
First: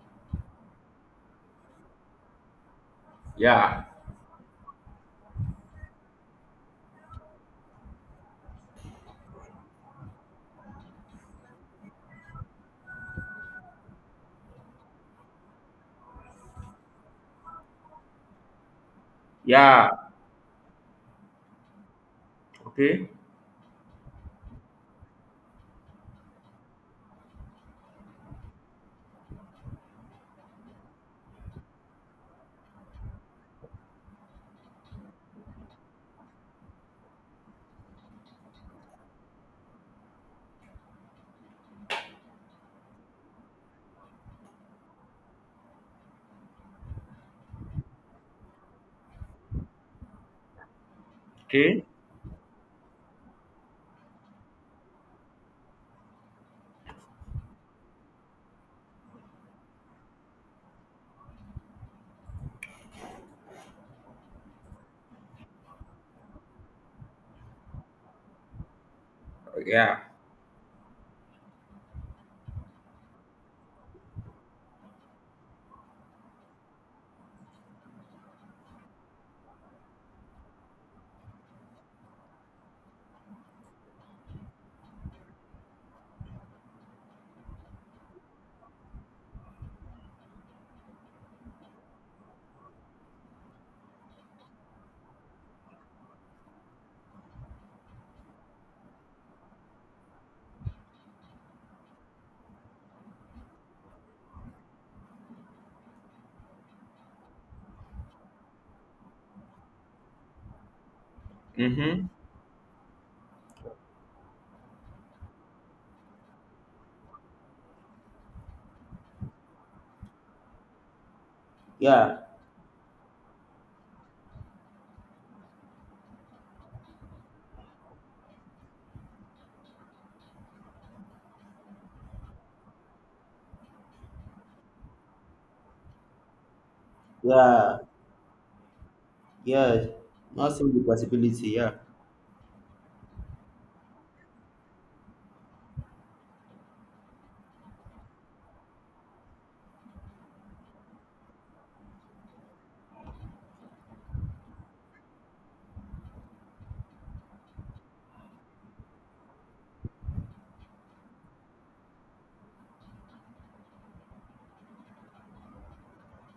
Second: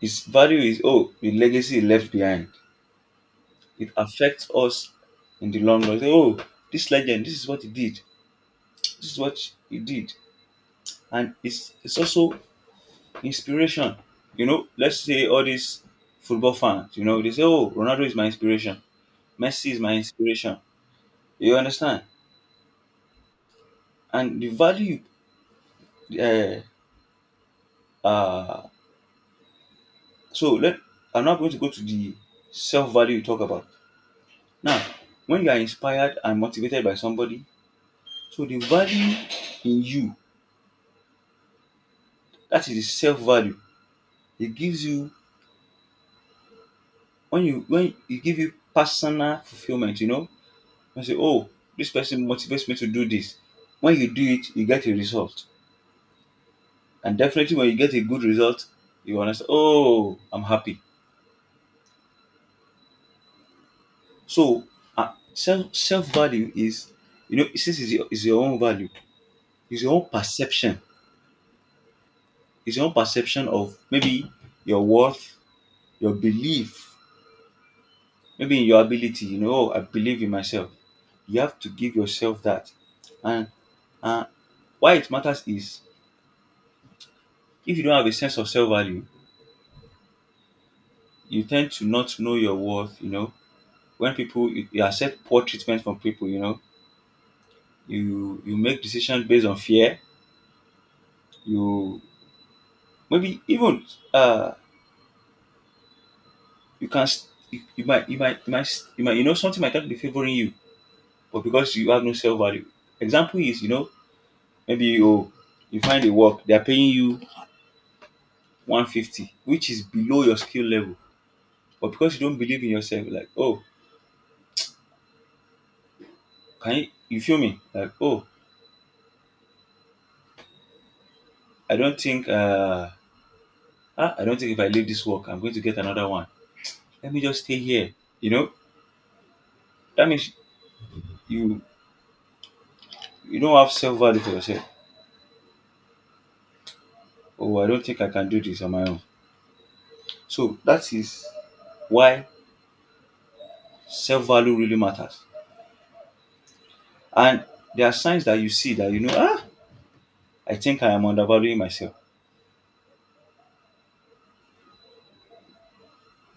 [SPEAKER 1] his value is, oh, the legacy he left behind,
[SPEAKER 2] Yeah.
[SPEAKER 1] it affects us in the long run, say, oh, this legend, this is what he did, this is what he did and it's it's also inspiration. You know, let's say all these football fans, you know, they say, oh, Ronaldo is my inspiration, Messi is my
[SPEAKER 2] Yeah.
[SPEAKER 1] inspiration, you understand.
[SPEAKER 2] Okay.
[SPEAKER 1] And the value, uh, uh, so let I'm now going to go to the self value you talk about. Now, when you are inspired and motivated by somebody, so the value in you, that is the self value. It gives you, when you when it give you personal fulfillment. You know, you say, oh,
[SPEAKER 2] Okay.
[SPEAKER 1] this person motivates me to do this. When you do it, you get a result, and definitely when you get a good result, you understand. Oh, I'm happy. So uh, self self value is, you know since it's your, it's your own value, it's your
[SPEAKER 2] Yeah.
[SPEAKER 1] own perception, it's your own perception of maybe your worth, your belief, maybe in your ability. You know, oh, I believe in myself. You have to give yourself that, and uh, why it matters is if you don't have a sense of self value, you tend to not know your worth. You know, when people you, you accept poor treatment from people, you know, you you make decisions based on fear. You maybe even uh you can't s- you, you might you might you might s- you might you know something might not be favoring you, but because you have
[SPEAKER 2] Mm-hmm.
[SPEAKER 1] no self-value. Example is, you know, maybe you you find a work they are paying you one fifty, which is below your skill level. But because
[SPEAKER 2] Yeah,
[SPEAKER 1] you don't believe in yourself, like, oh, can you you feel me, like, oh, i don't think uh ah, I don't think if I leave this work I'm going to get another one. Let me just stay
[SPEAKER 2] yeah,
[SPEAKER 1] here, you know.
[SPEAKER 2] yeah.
[SPEAKER 1] That means
[SPEAKER 2] Not seeing the possibility.
[SPEAKER 1] you
[SPEAKER 2] Yeah.
[SPEAKER 1] you don't have self-value for yourself. Oh, I don't think I can do this on my own. So that is why self value really matters. And there are signs that you see that, you know, ah, I think I am undervaluing myself.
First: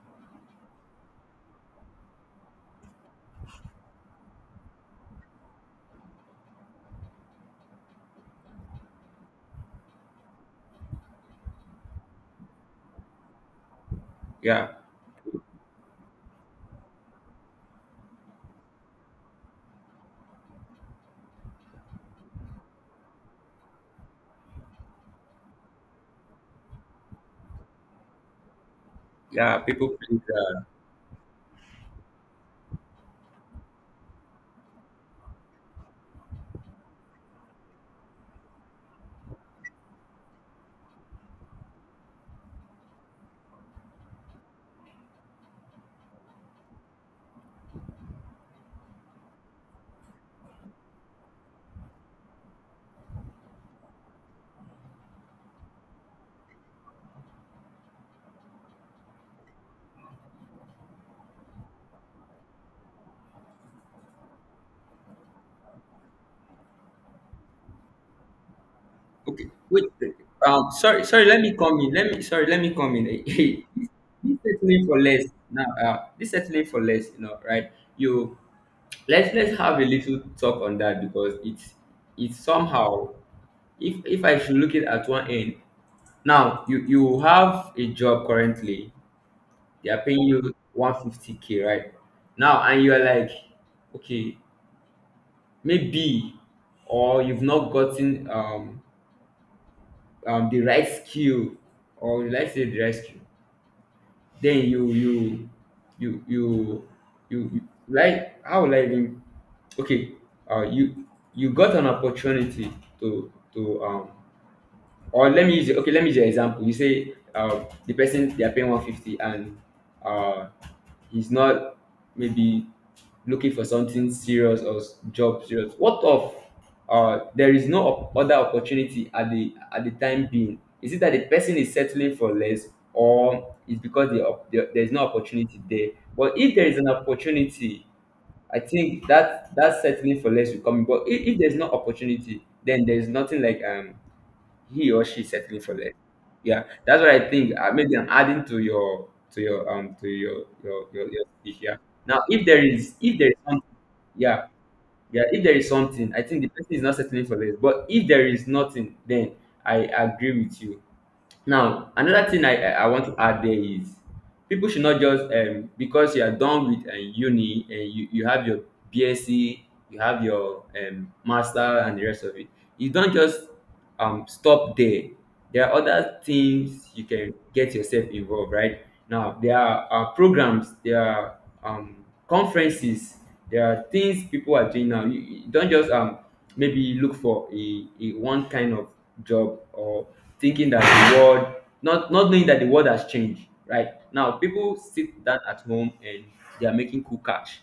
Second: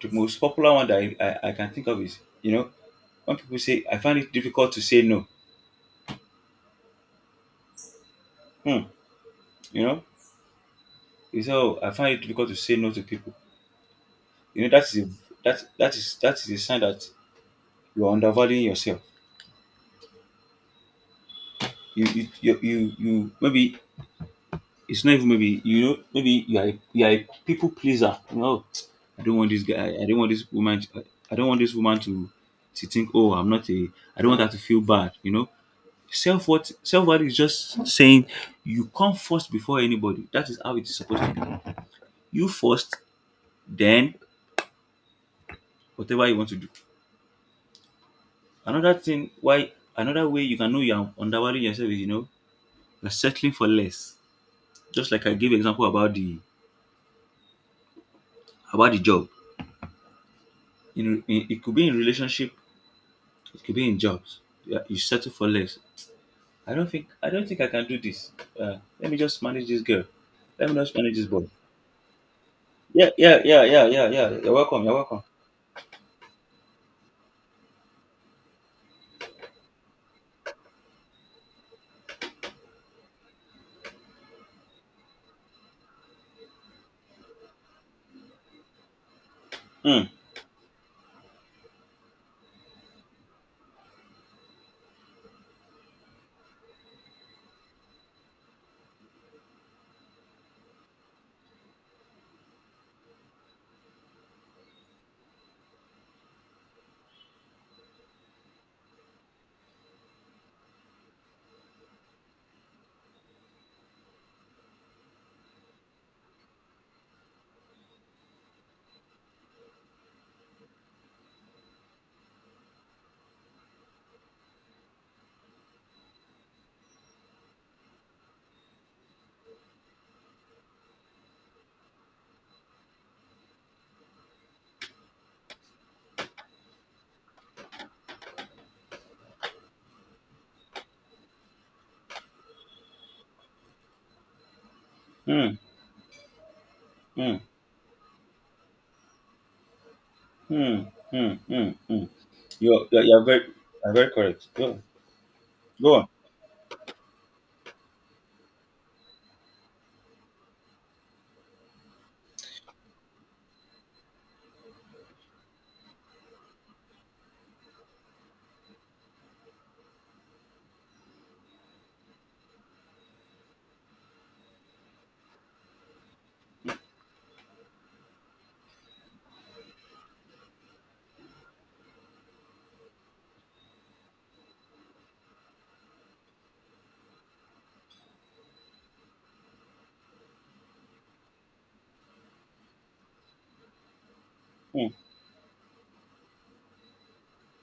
[SPEAKER 1] The most popular one that I, I, I can think of is, you know, when people say, I find it difficult to say no. Hmm. You know, you say, oh, I find it difficult to say no to people. You
[SPEAKER 2] Yeah.
[SPEAKER 1] know, that is a, that that is that is a sign that you are undervaluing yourself. You you you you, you maybe. It's not even maybe, you know, maybe you are a, you are a people pleaser. No, I don't want
[SPEAKER 2] Yeah.
[SPEAKER 1] this
[SPEAKER 2] People
[SPEAKER 1] guy. I, don't
[SPEAKER 2] please.
[SPEAKER 1] want this
[SPEAKER 2] Uh,
[SPEAKER 1] woman. To, I don't want this woman to to think. Oh, I'm not a. I don't want her to feel bad. You know, self what self worth is just saying you come first before anybody. That is how it is supposed to be. You first, then whatever you want to do. Another thing why another way you can know you are undervaluing yourself is, you know, you're settling for less. Just like I gave example about the about the job. In, in it could be in relationship. It could be in jobs. Yeah, you settle for less. I don't think I don't think I can do this. Uh, let me just
[SPEAKER 2] okay.
[SPEAKER 1] manage this
[SPEAKER 2] Wait.
[SPEAKER 1] girl. Let
[SPEAKER 2] Um.
[SPEAKER 1] me just
[SPEAKER 2] Sorry.
[SPEAKER 1] manage
[SPEAKER 2] Sorry.
[SPEAKER 1] this
[SPEAKER 2] Let
[SPEAKER 1] boy.
[SPEAKER 2] me come in. Let me. Sorry. Let me come in.
[SPEAKER 1] Yeah, yeah, yeah, yeah, yeah, yeah.
[SPEAKER 2] Hey. This
[SPEAKER 1] You're welcome.
[SPEAKER 2] settling
[SPEAKER 1] You're
[SPEAKER 2] for less
[SPEAKER 1] welcome.
[SPEAKER 2] now. Uh. This settling for less. You know. Right. You. Let's let's have a little talk on that, because it's it's somehow. if if I should look it at one end, now you you have a job currently, they are
[SPEAKER 1] Hmm,
[SPEAKER 2] paying you one fifty k, right? Now and you are like, okay, maybe or you've not gotten um, um the right skill, or let's say the right skill, then you you you you you, you like how will I even, okay, uh you you got an opportunity to to um. Or let me use okay, let me use your example. You say uh, the person they are paying one fifty and uh, he's not maybe looking for something serious or s- job serious. What of uh, there is no op- other opportunity at the at the time being? Is it that the person is settling for less, or is because the, op- the, there is no opportunity there? But if there is an opportunity, I think that that settling for less will come in. But if, if there's no opportunity, then there is nothing like um he or she is
[SPEAKER 1] hmm,
[SPEAKER 2] settling for less. Yeah, that's what I
[SPEAKER 1] hmm,
[SPEAKER 2] think. Uh, maybe I'm adding to your to your um to your your
[SPEAKER 1] hmm,
[SPEAKER 2] your, your
[SPEAKER 1] hmm,
[SPEAKER 2] speech.
[SPEAKER 1] hmm,
[SPEAKER 2] Yeah.
[SPEAKER 1] hmm.
[SPEAKER 2] Now, if there
[SPEAKER 1] You're,
[SPEAKER 2] is,
[SPEAKER 1] you're
[SPEAKER 2] if
[SPEAKER 1] you're
[SPEAKER 2] there is
[SPEAKER 1] very
[SPEAKER 2] something,
[SPEAKER 1] you're very
[SPEAKER 2] yeah,
[SPEAKER 1] correct. Go
[SPEAKER 2] yeah, if there is
[SPEAKER 1] go on.
[SPEAKER 2] something, I think the person is not settling for less. But if there is nothing, then I agree with you. Now, another thing I, I I want to add there is people should not just um because you are done with uh, uni and you, you have your BSc, you have your um master and the rest of it. You don't just um stop there. There are other things you can get yourself involved, right? Now there are uh, programs, there are um conferences, there are things people are doing now. You, you don't just um maybe look for a, a one kind of job, or thinking that the world, not not knowing that the world has changed. Right now, people
[SPEAKER 1] Hmm,
[SPEAKER 2] sit down at home and they are making cool cash.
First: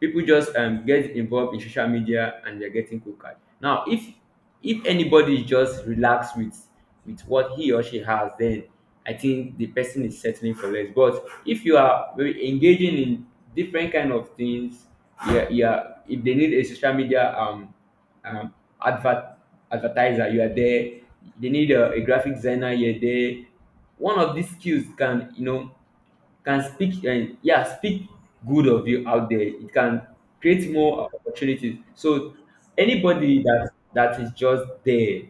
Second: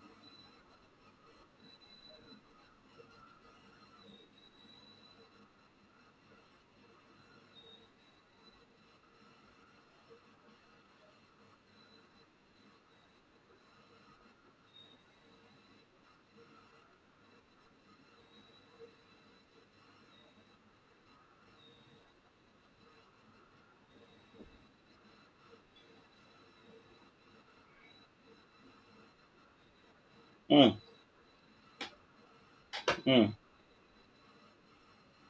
[SPEAKER 2] People just um get involved in social media and they're getting cool cash. Now, if if anybody is just relaxed with with what he or she has, then I think the person is settling for less. But if you are very engaging in different kind of things, yeah, yeah, if they need a social media um um advert advertiser, you are there. They need a, a graphic designer, you're there. One of these skills can, you know, can speak, and yeah, speak good of you out there, it can create
[SPEAKER 1] hmm,
[SPEAKER 2] more opportunities. So
[SPEAKER 1] hmm.
[SPEAKER 2] anybody that that is just there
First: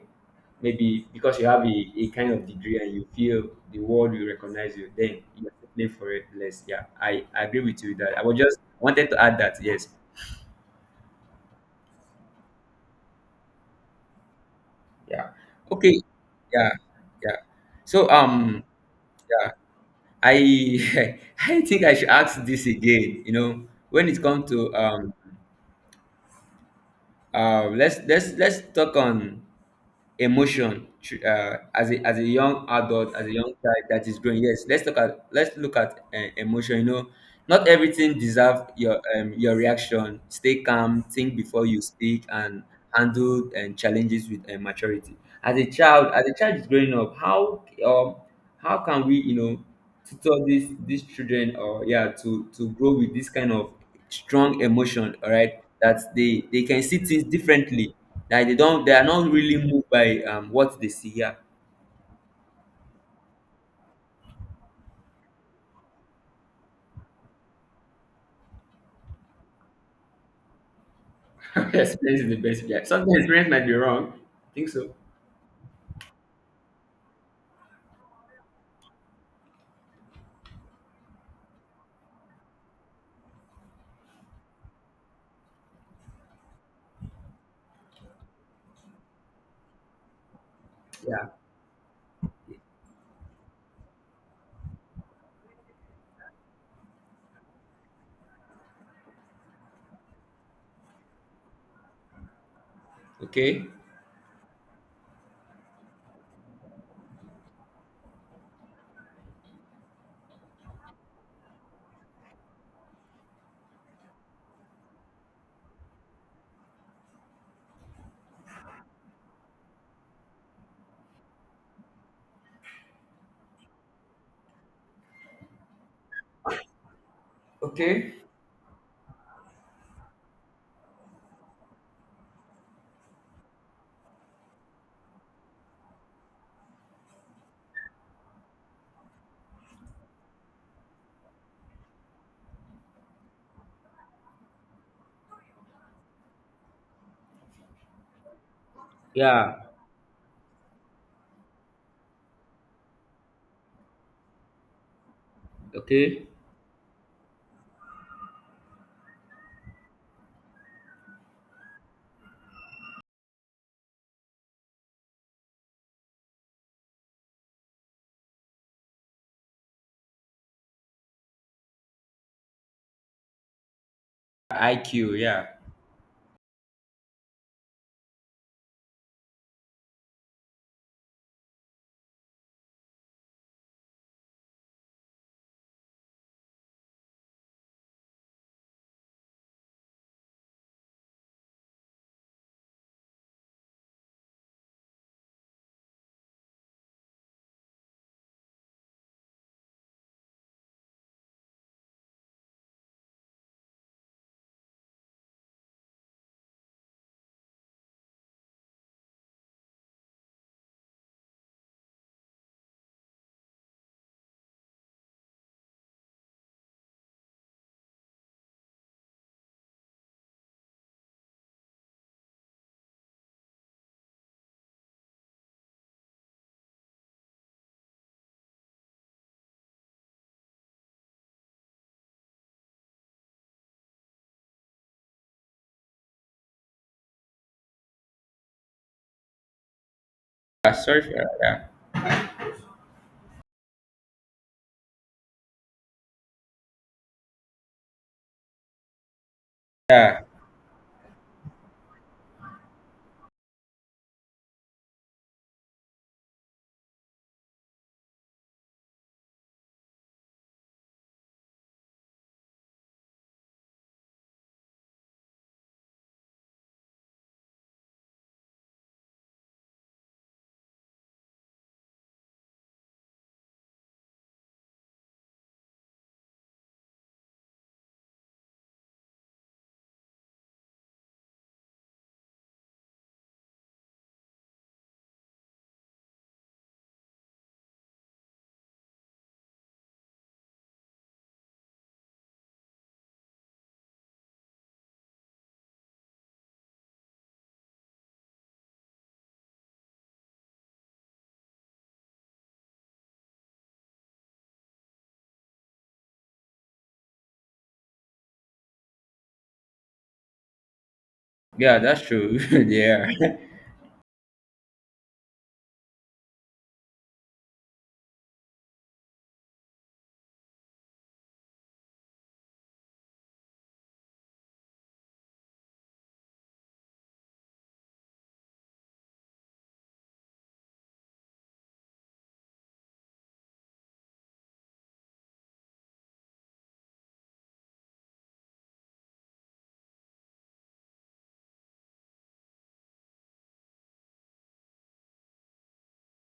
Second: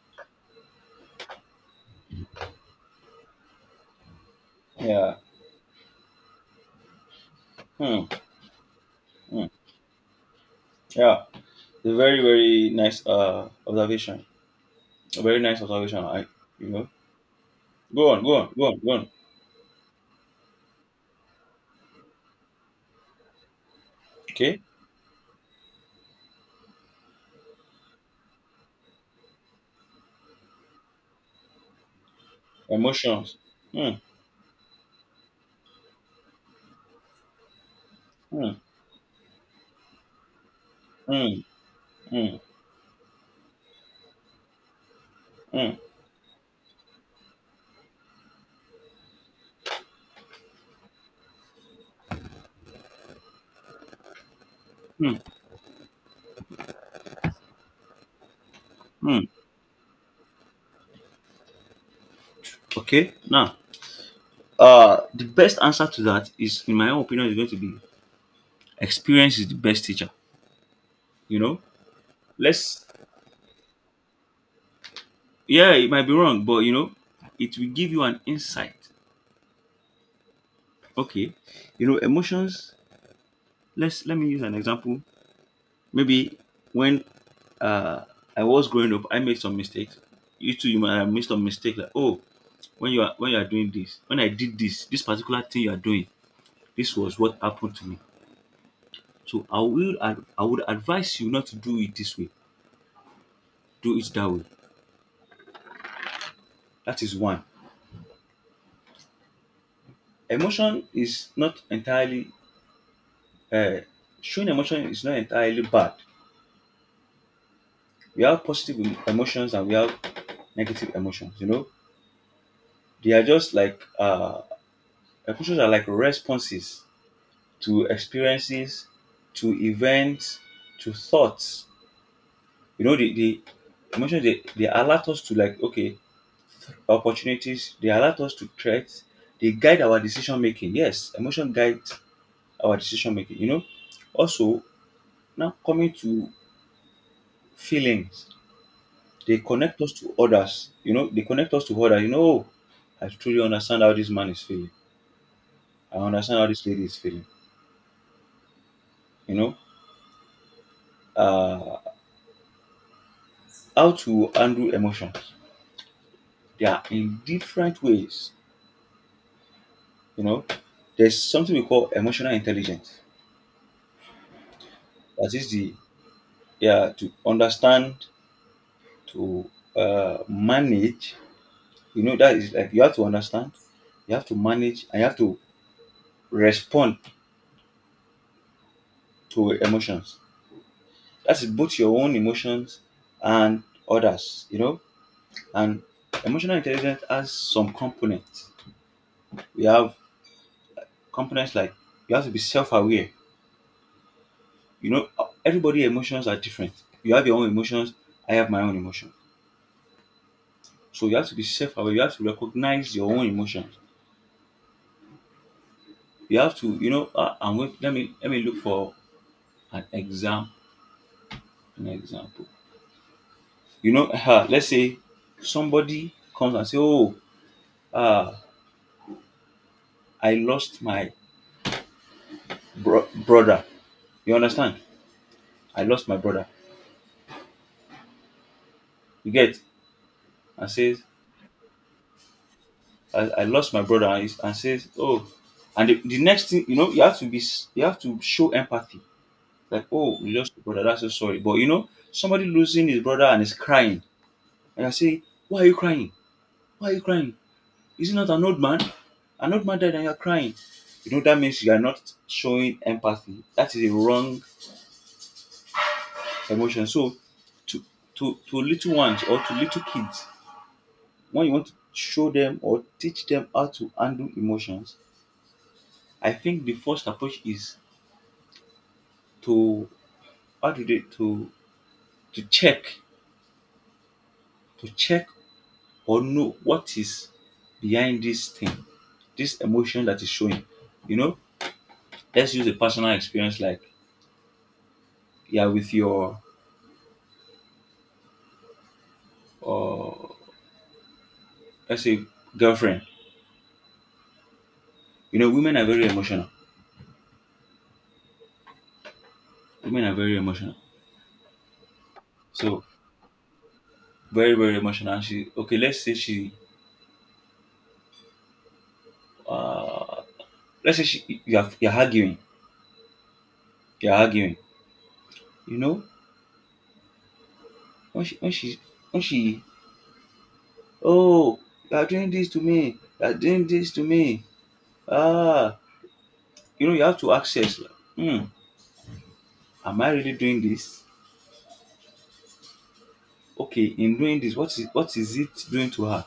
[SPEAKER 2] maybe because you have a, a kind of degree and you feel the world will recognize you,
[SPEAKER 1] Yeah.
[SPEAKER 2] then you're playing for it less. Yeah, i i agree with you with
[SPEAKER 1] Hmm,
[SPEAKER 2] that. I was just wanted to add
[SPEAKER 1] hmm.
[SPEAKER 2] that. Yes.
[SPEAKER 1] Yeah. A very very nice uh observation. A
[SPEAKER 2] Yeah.
[SPEAKER 1] very nice
[SPEAKER 2] Okay.
[SPEAKER 1] observation. I you
[SPEAKER 2] Yeah.
[SPEAKER 1] know.
[SPEAKER 2] Yeah. So
[SPEAKER 1] Go on. Go on.
[SPEAKER 2] um
[SPEAKER 1] Go on. Go on.
[SPEAKER 2] yeah, I I think I should ask this again, you know. When it comes
[SPEAKER 1] Okay.
[SPEAKER 2] to um. Um, let's let's let's talk on emotion tr- uh, as a as a young adult, as a
[SPEAKER 1] Emotions.
[SPEAKER 2] young child
[SPEAKER 1] Hmm,
[SPEAKER 2] that is growing. Yes, let's look at let's look at uh, emotion. You know, not everything
[SPEAKER 1] hmm,
[SPEAKER 2] deserve your um, your reaction. Stay calm, think
[SPEAKER 1] hmm,
[SPEAKER 2] before you speak,
[SPEAKER 1] hmm.
[SPEAKER 2] and handle um, challenges with uh, maturity. As a
[SPEAKER 1] Mm,
[SPEAKER 2] child, as a child is growing up, how um, how can we, you know, tutor these these children or yeah to to grow with this kind of strong emotion,
[SPEAKER 1] mm,
[SPEAKER 2] all right, that they they can see things differently, that they don't they are
[SPEAKER 1] mm.
[SPEAKER 2] not really moved by um what they see, yeah?
[SPEAKER 1] Okay. Now, uh, the best answer to that is, in my own opinion, is going to be experience is the best teacher. You know,
[SPEAKER 2] Experience is the best, yeah,
[SPEAKER 1] let's.
[SPEAKER 2] sometimes experience might be wrong, I think so.
[SPEAKER 1] Yeah, it might be wrong, but, you know, it will give you an insight. Okay, you know, emotions. Let's let me use an example. Maybe when uh I was growing up, I made some mistakes. You too, you might have made
[SPEAKER 2] Yeah.
[SPEAKER 1] some mistake. Like, oh, when you are when you are doing this, when I did this, this particular thing you are doing, this was what happened to me. So I will ad- I would advise you not to do it this way.
[SPEAKER 2] Okay.
[SPEAKER 1] Do it that way. That is one. Emotion is not entirely uh, showing emotion is not entirely bad. We have positive em- emotions and we have negative emotions. You know, they are just like uh, emotions are like responses to
[SPEAKER 2] Okay.
[SPEAKER 1] experiences, to events, to thoughts. You know, the the emotions, they, they alert us to, like, okay, opportunities, they alert us to threats, they guide our decision making. Yes, emotion guides our decision making, you know. Also, now coming to feelings, they
[SPEAKER 2] Yeah.
[SPEAKER 1] connect us to others, you know, they connect us to others, you know. "Oh, I truly understand how this man is feeling. I
[SPEAKER 2] Okay.
[SPEAKER 1] understand how this lady is feeling," you know. Uh, how to handle emotions. They are in different ways, you know. There's something we call emotional intelligence.
[SPEAKER 2] IQ.
[SPEAKER 1] That
[SPEAKER 2] Yeah.
[SPEAKER 1] is the yeah to understand to uh, manage. You know, that is like you have to understand, you have to manage, and you have to respond to emotions. That is both your own emotions and others, you know. And emotional intelligence has some components. We have components like you have to be self aware. You know, everybody emotions are different. You have your own emotions, I have my own emotions. So you have to be self aware, you have to recognize your own emotions. You have to, you know, uh, am going. let me let me look for an example. An example. You know, ah, let's say somebody comes and say, "Oh, ah, I lost my bro- brother." You understand? I lost my brother. You get? And
[SPEAKER 2] Yeah. Sorry
[SPEAKER 1] says,
[SPEAKER 2] for that. Yeah.
[SPEAKER 1] I, "I lost my brother," and, he's- and says, "Oh," and the, the next thing, you know, you have to be, s- you have to show empathy. Like, "Oh,
[SPEAKER 2] Yeah.
[SPEAKER 1] you lost your brother. That's so sorry." But you know, somebody losing his brother and is crying, and I say, "Why are you crying? Why are you crying?" Is it not an old man? An old man died and you're crying. You know, that means you are not showing empathy. That is a wrong emotion. So to to to little ones or to little kids, when you want to show them or teach them how to handle emotions, I think the first approach is to how do they to to check to check or know what is behind this thing, this emotion that is showing. You know, let's use a personal experience like yeah with your uh let's say girlfriend. You know, women are very emotional. Women are very emotional.
[SPEAKER 2] Yeah, that's true.
[SPEAKER 1] So
[SPEAKER 2] Yeah.
[SPEAKER 1] very very emotional. And she okay. Let's say she uh let's say she you are you're arguing. You're arguing. You know when she when she when she oh you are doing this to me. You are doing this to me. Ah, you know you have to access. Like, hmm, am I really doing this? Okay, in doing this, what is what is it doing to her?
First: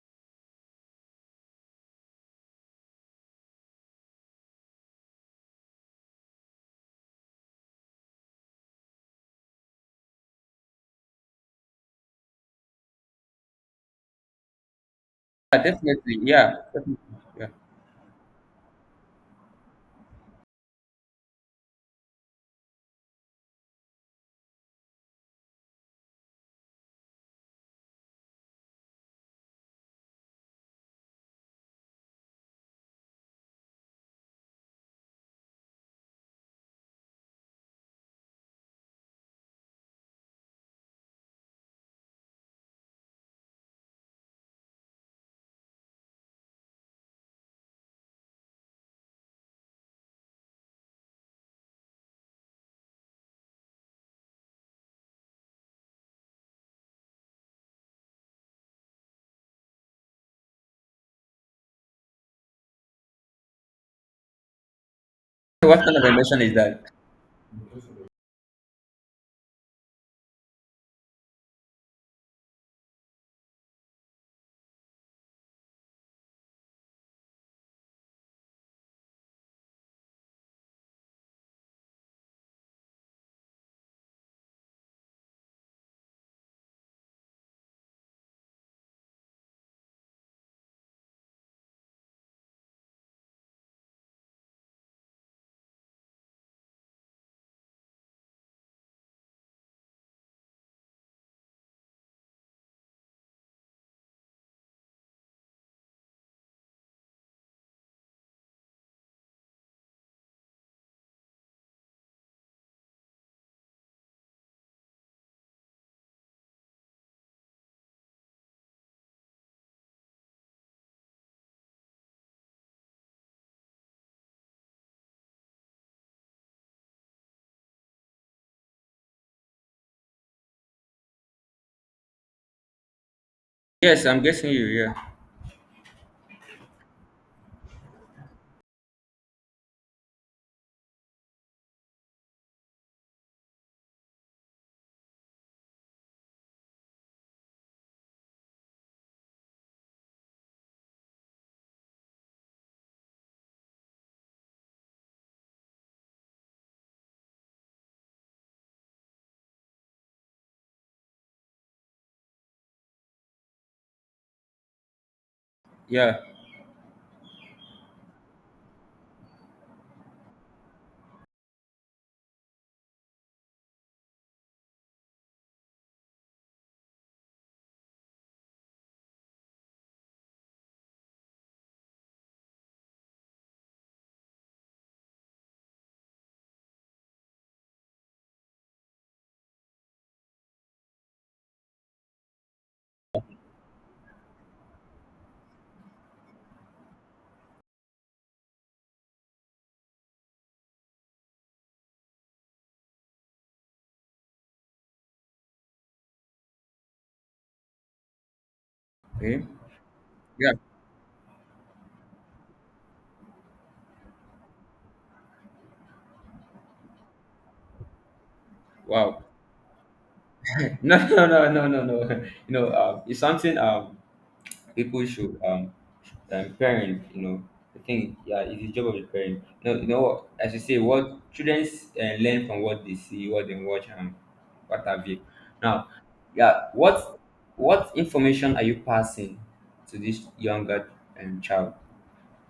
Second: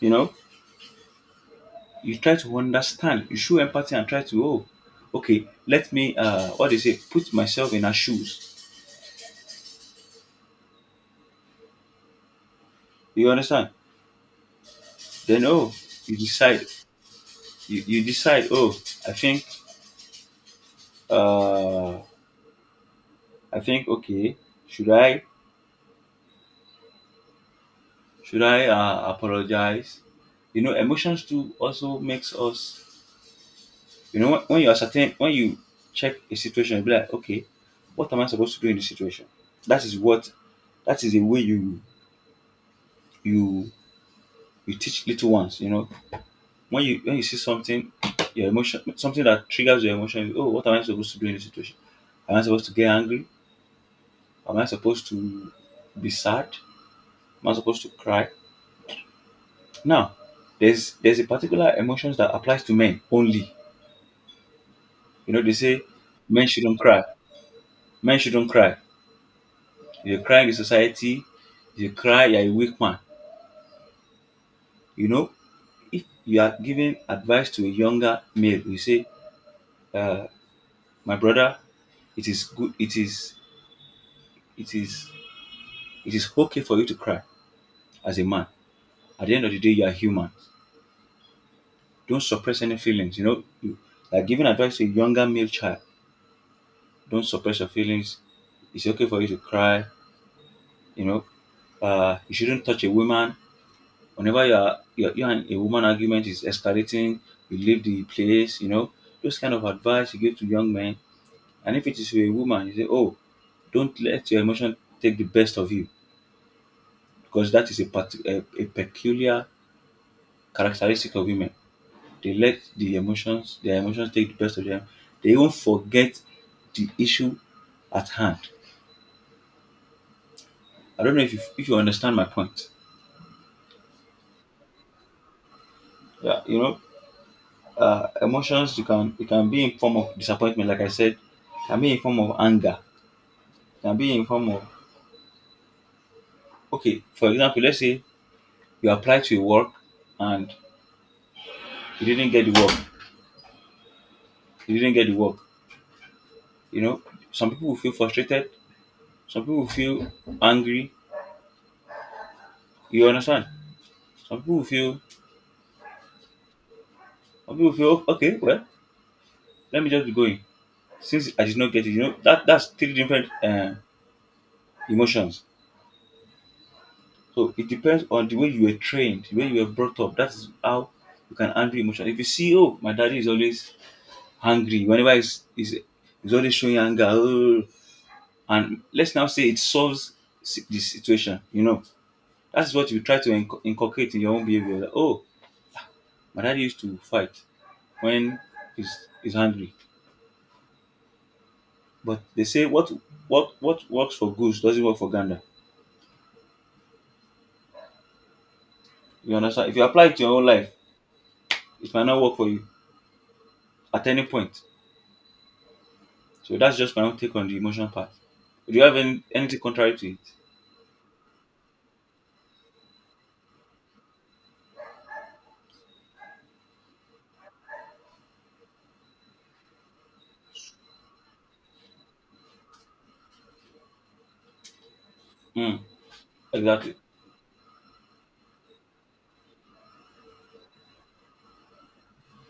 [SPEAKER 1] You know, you try to understand, you show empathy and try to, oh, okay, let me, uh, what they say, put myself in her shoes. You understand? Then,
[SPEAKER 2] Yeah,
[SPEAKER 1] oh,
[SPEAKER 2] definitely,
[SPEAKER 1] you
[SPEAKER 2] yeah
[SPEAKER 1] decide,
[SPEAKER 2] definitely. Yeah.
[SPEAKER 1] you, you decide, oh, I think, uh, I think, okay, should I, should I uh, apologize? You know, emotions too also makes us, you know, when, when you ascertain, when you check a situation, you be like, okay, what am I supposed to do in this situation? That is what, that is the way you, you, you teach little ones, you know, when you when you see something, your emotion something that triggers your emotion, oh, what am I supposed to do in this situation? Am I supposed to get angry? Am I supposed to be sad? Am I supposed to cry? Now, there's there's a particular emotions that applies to men only. You know, they
[SPEAKER 2] So
[SPEAKER 1] say
[SPEAKER 2] what kind of emotion
[SPEAKER 1] men
[SPEAKER 2] is
[SPEAKER 1] shouldn't
[SPEAKER 2] that?
[SPEAKER 1] cry. Men shouldn't cry. If you cry in the society, if you cry, you're a weak man. You know, if you are giving advice to a younger male, you say, uh, my brother, it is good it is it is it is okay for you to cry as a man. At the end of the day, you are human. Don't suppress any feelings. You know, you, like giving advice to a younger male child. Don't suppress your feelings. It's okay for you to cry. You know, uh, you shouldn't touch a woman. Whenever you are you, you and a woman argument is escalating, you leave the place. You know, those kind of advice you give to young men. And if it is to a woman, you say, "Oh, don't let your emotion take the best of you," because that is a, parti- a, a peculiar characteristic of women. They let the emotions their emotions take the best of them. They even forget the issue at hand. I don't know if you if you understand my point.
[SPEAKER 2] Yes, I'm guessing you. Yeah.
[SPEAKER 1] Yeah, you know uh, emotions, you can it can be in form of disappointment, like I said. Can be in form of anger. Can be in form of. Okay, for example, let's say you apply to a work and you didn't get the work. You didn't get the work. You know some people will feel frustrated. Some people will feel angry. You understand? Some people will feel.
[SPEAKER 2] Yeah.
[SPEAKER 1] Some people will feel, okay, well, let me just be going. Since I did not get it, you know, that that's three different uh, emotions. So it depends on the way you were trained, the way you were brought up. That is how you can handle emotion. If you see, oh, my daddy is always angry. Whenever he's he's, he's always showing anger, oh, and let's now say it solves si- the situation. You know, that's what you try to inc- inculcate in your own behavior. Like, oh, my daddy used to fight when he's he's angry. But they say what what what works for goose doesn't work for gander. You
[SPEAKER 2] Okay.
[SPEAKER 1] understand? If you apply it to your own
[SPEAKER 2] Yeah.
[SPEAKER 1] life, it might not work for you at any point. So that's just my own take on the emotional part. Do you have
[SPEAKER 2] Wow.
[SPEAKER 1] any, anything contrary to it?
[SPEAKER 2] No, no, no, no, no, no. You know, um, it's something um people should um, um parent. You know, I think yeah, it's the job of the parent. No, you know, what, as you say, what children uh, learn from what they see, what they watch, and what have you.
[SPEAKER 1] Mm,
[SPEAKER 2] Now, yeah,
[SPEAKER 1] exactly.
[SPEAKER 2] what what information are you passing to this younger um, child?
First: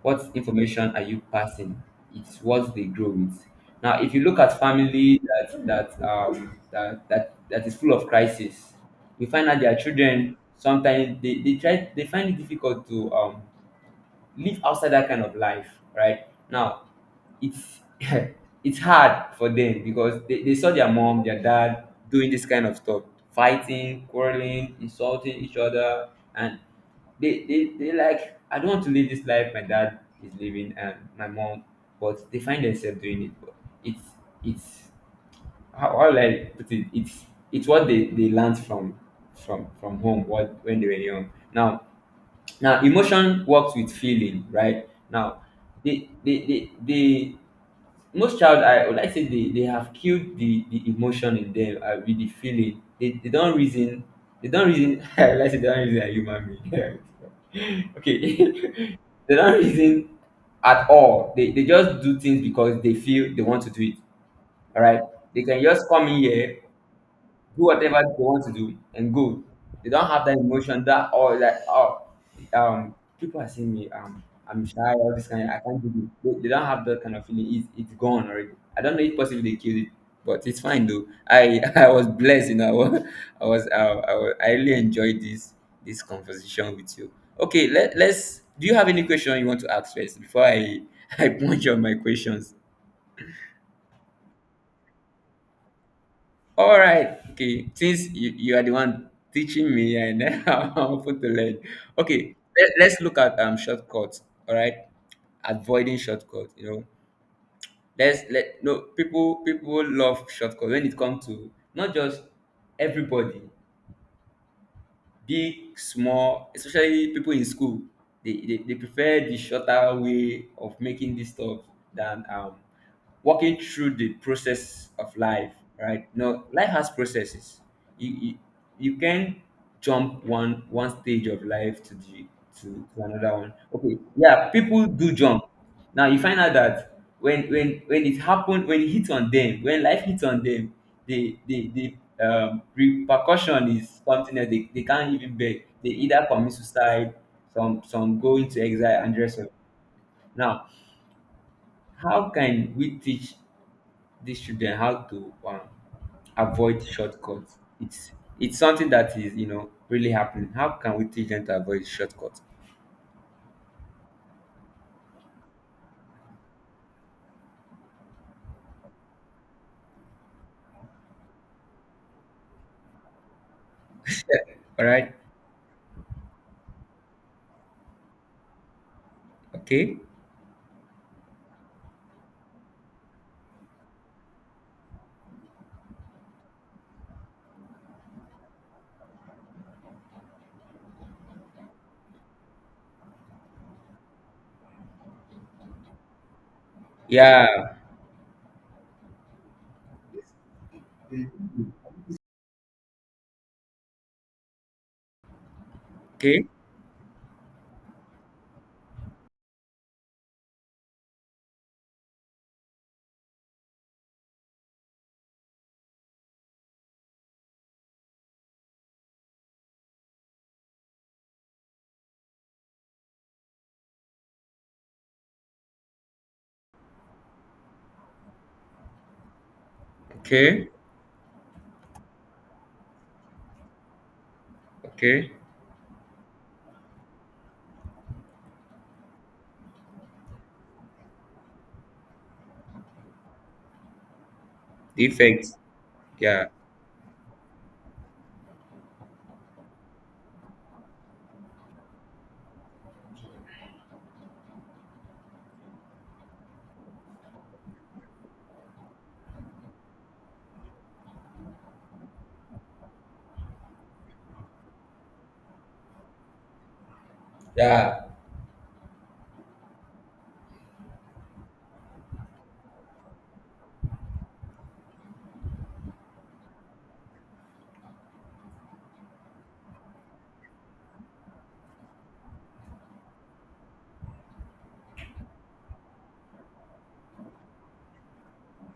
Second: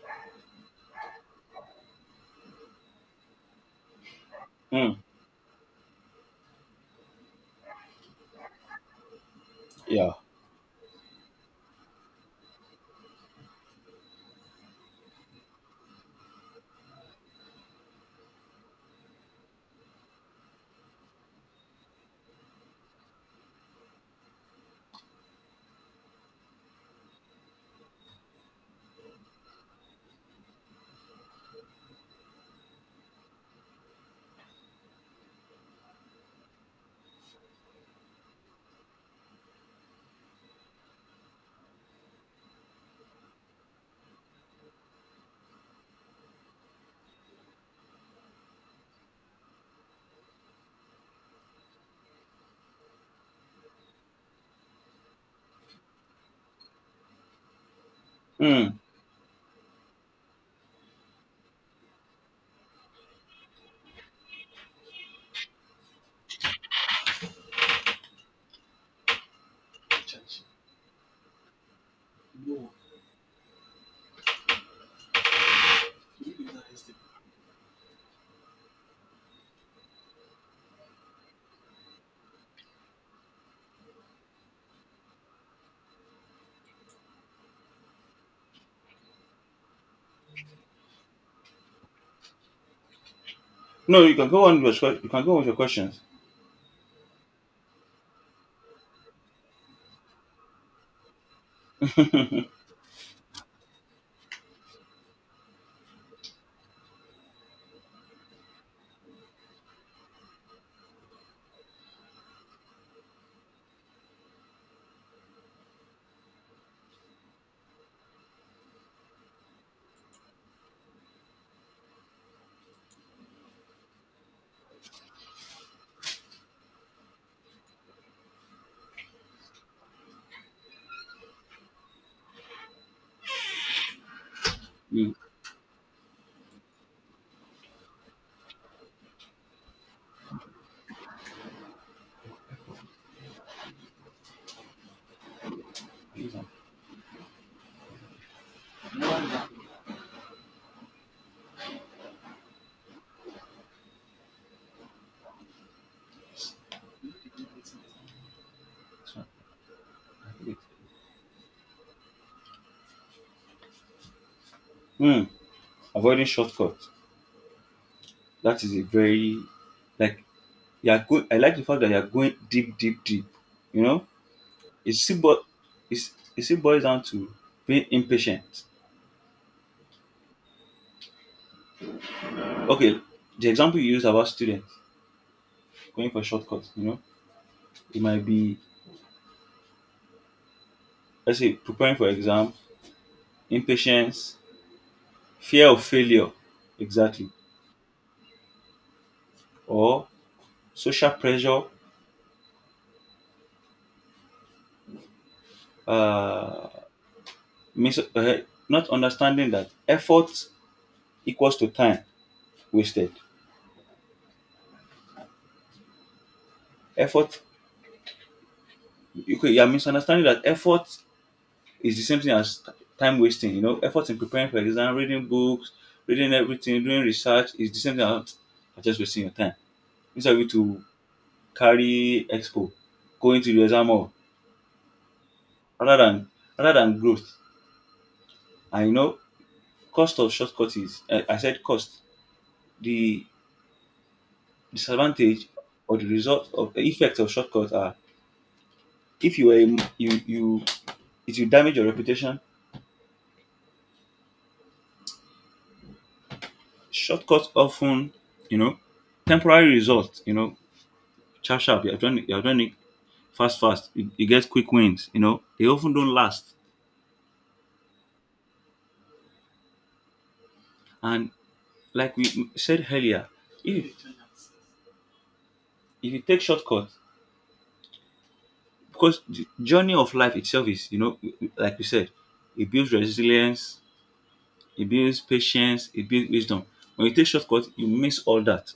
[SPEAKER 2] What information are you passing? It's what they grow with. Now if you look at
[SPEAKER 1] Mm,
[SPEAKER 2] family that that um that that, that is full of crisis, you find out their
[SPEAKER 1] yeah.
[SPEAKER 2] children sometimes they, they try, they find it difficult to um live outside that kind of life, right? Now it's it's hard for them because they, they saw their mom their dad doing this kind of stuff, fighting, quarreling, insulting each other, and they they they like, I don't want to live this life my dad is living and my mom, but they find themselves doing it. But it's it's how, how will I put it? It's it's what they they learned from from from home, what when they were young. Now, now emotion works with feeling, right? Now they they they, they most child, I would like say, they they have killed the the emotion in them uh, with the feeling, they, they don't reason, they don't reason, I would like say they don't reason like human being. Okay.
[SPEAKER 1] Mm.
[SPEAKER 2] They don't reason at all, they, they just do things because they feel they want to do it, all right? They can just come in here, do whatever they want to do and go. They don't have that emotion that oh like oh um people are seeing me um I'm shy, all this kind of I can't do it. They, they don't have that kind of feeling. It's it's gone already. I don't know if possibly they killed it, but it's fine though. I I was blessed, you know. I was I was, uh, I, was I really enjoyed this this conversation with you. Okay, let let's. Do you have any question you want to ask first before I I punch on my questions?
[SPEAKER 1] No, you can go on with your you can go on with your questions.
[SPEAKER 2] All right. Okay. Since you, you are the one teaching me, and I'm open to learn. Okay. Let, let's look at um shortcuts. All right. Avoiding shortcuts. You know. Let's let No, people people love shortcuts when it comes to not just everybody, big, small, especially people in school. They, they, they prefer the shorter way of making this stuff than um, walking through the process of life, right? No, life has processes. You, you, you can jump one one stage of life to the to, to another one. Okay, yeah, people do
[SPEAKER 1] Mm.
[SPEAKER 2] jump. Now you find out that when when when it happened when it hits on them when life hits on them, the the the um, repercussion is something that they, they can't even bear. They either commit suicide, some some go into exile, and the rest of it. Now how can we teach these children how to um, avoid shortcuts? It's it's something that is you know really happening. How can we teach them to avoid shortcuts?
[SPEAKER 1] Mm. Avoiding shortcuts. That is a very, like, you are good. I like the fact that you are going deep, deep, deep. You know,
[SPEAKER 2] All
[SPEAKER 1] it
[SPEAKER 2] right.
[SPEAKER 1] still bo- it's, it still boils down to being impatient.
[SPEAKER 2] Okay.
[SPEAKER 1] Okay, the example you used about students going for shortcuts. You know, it might be, let's say, preparing for exam, impatience, fear of failure, exactly,
[SPEAKER 2] Yeah.
[SPEAKER 1] or social pressure,
[SPEAKER 2] Okay.
[SPEAKER 1] uh, mis- uh, not understanding that effort equals to time wasted. Effort, you could- you're misunderstanding that effort is the same thing as t- time wasting. You know, effort in preparing for exam, reading books, reading everything, doing research is the same thing as "Ah, just wasting your time. Instead of you
[SPEAKER 2] Okay.
[SPEAKER 1] to carry expo, going to the exam hall,
[SPEAKER 2] Okay.
[SPEAKER 1] rather than rather than growth." And you know, cost of shortcuts. I, I said cost. The disadvantage
[SPEAKER 2] the
[SPEAKER 1] or the
[SPEAKER 2] Yeah.
[SPEAKER 1] result of the effect of shortcuts are, if you were a- m- you you it will damage your reputation. Shortcuts often, you know, temporary results. You know, sharp sharp. You're doing you're doing it fast fast. You, you get quick wins. You know, they often don't last.
[SPEAKER 2] Yeah.
[SPEAKER 1] And like we said earlier, if if you take shortcuts, because the journey of life itself is, you know, like we said, it builds resilience, it builds patience, it builds wisdom. When you take shortcut, you miss all that.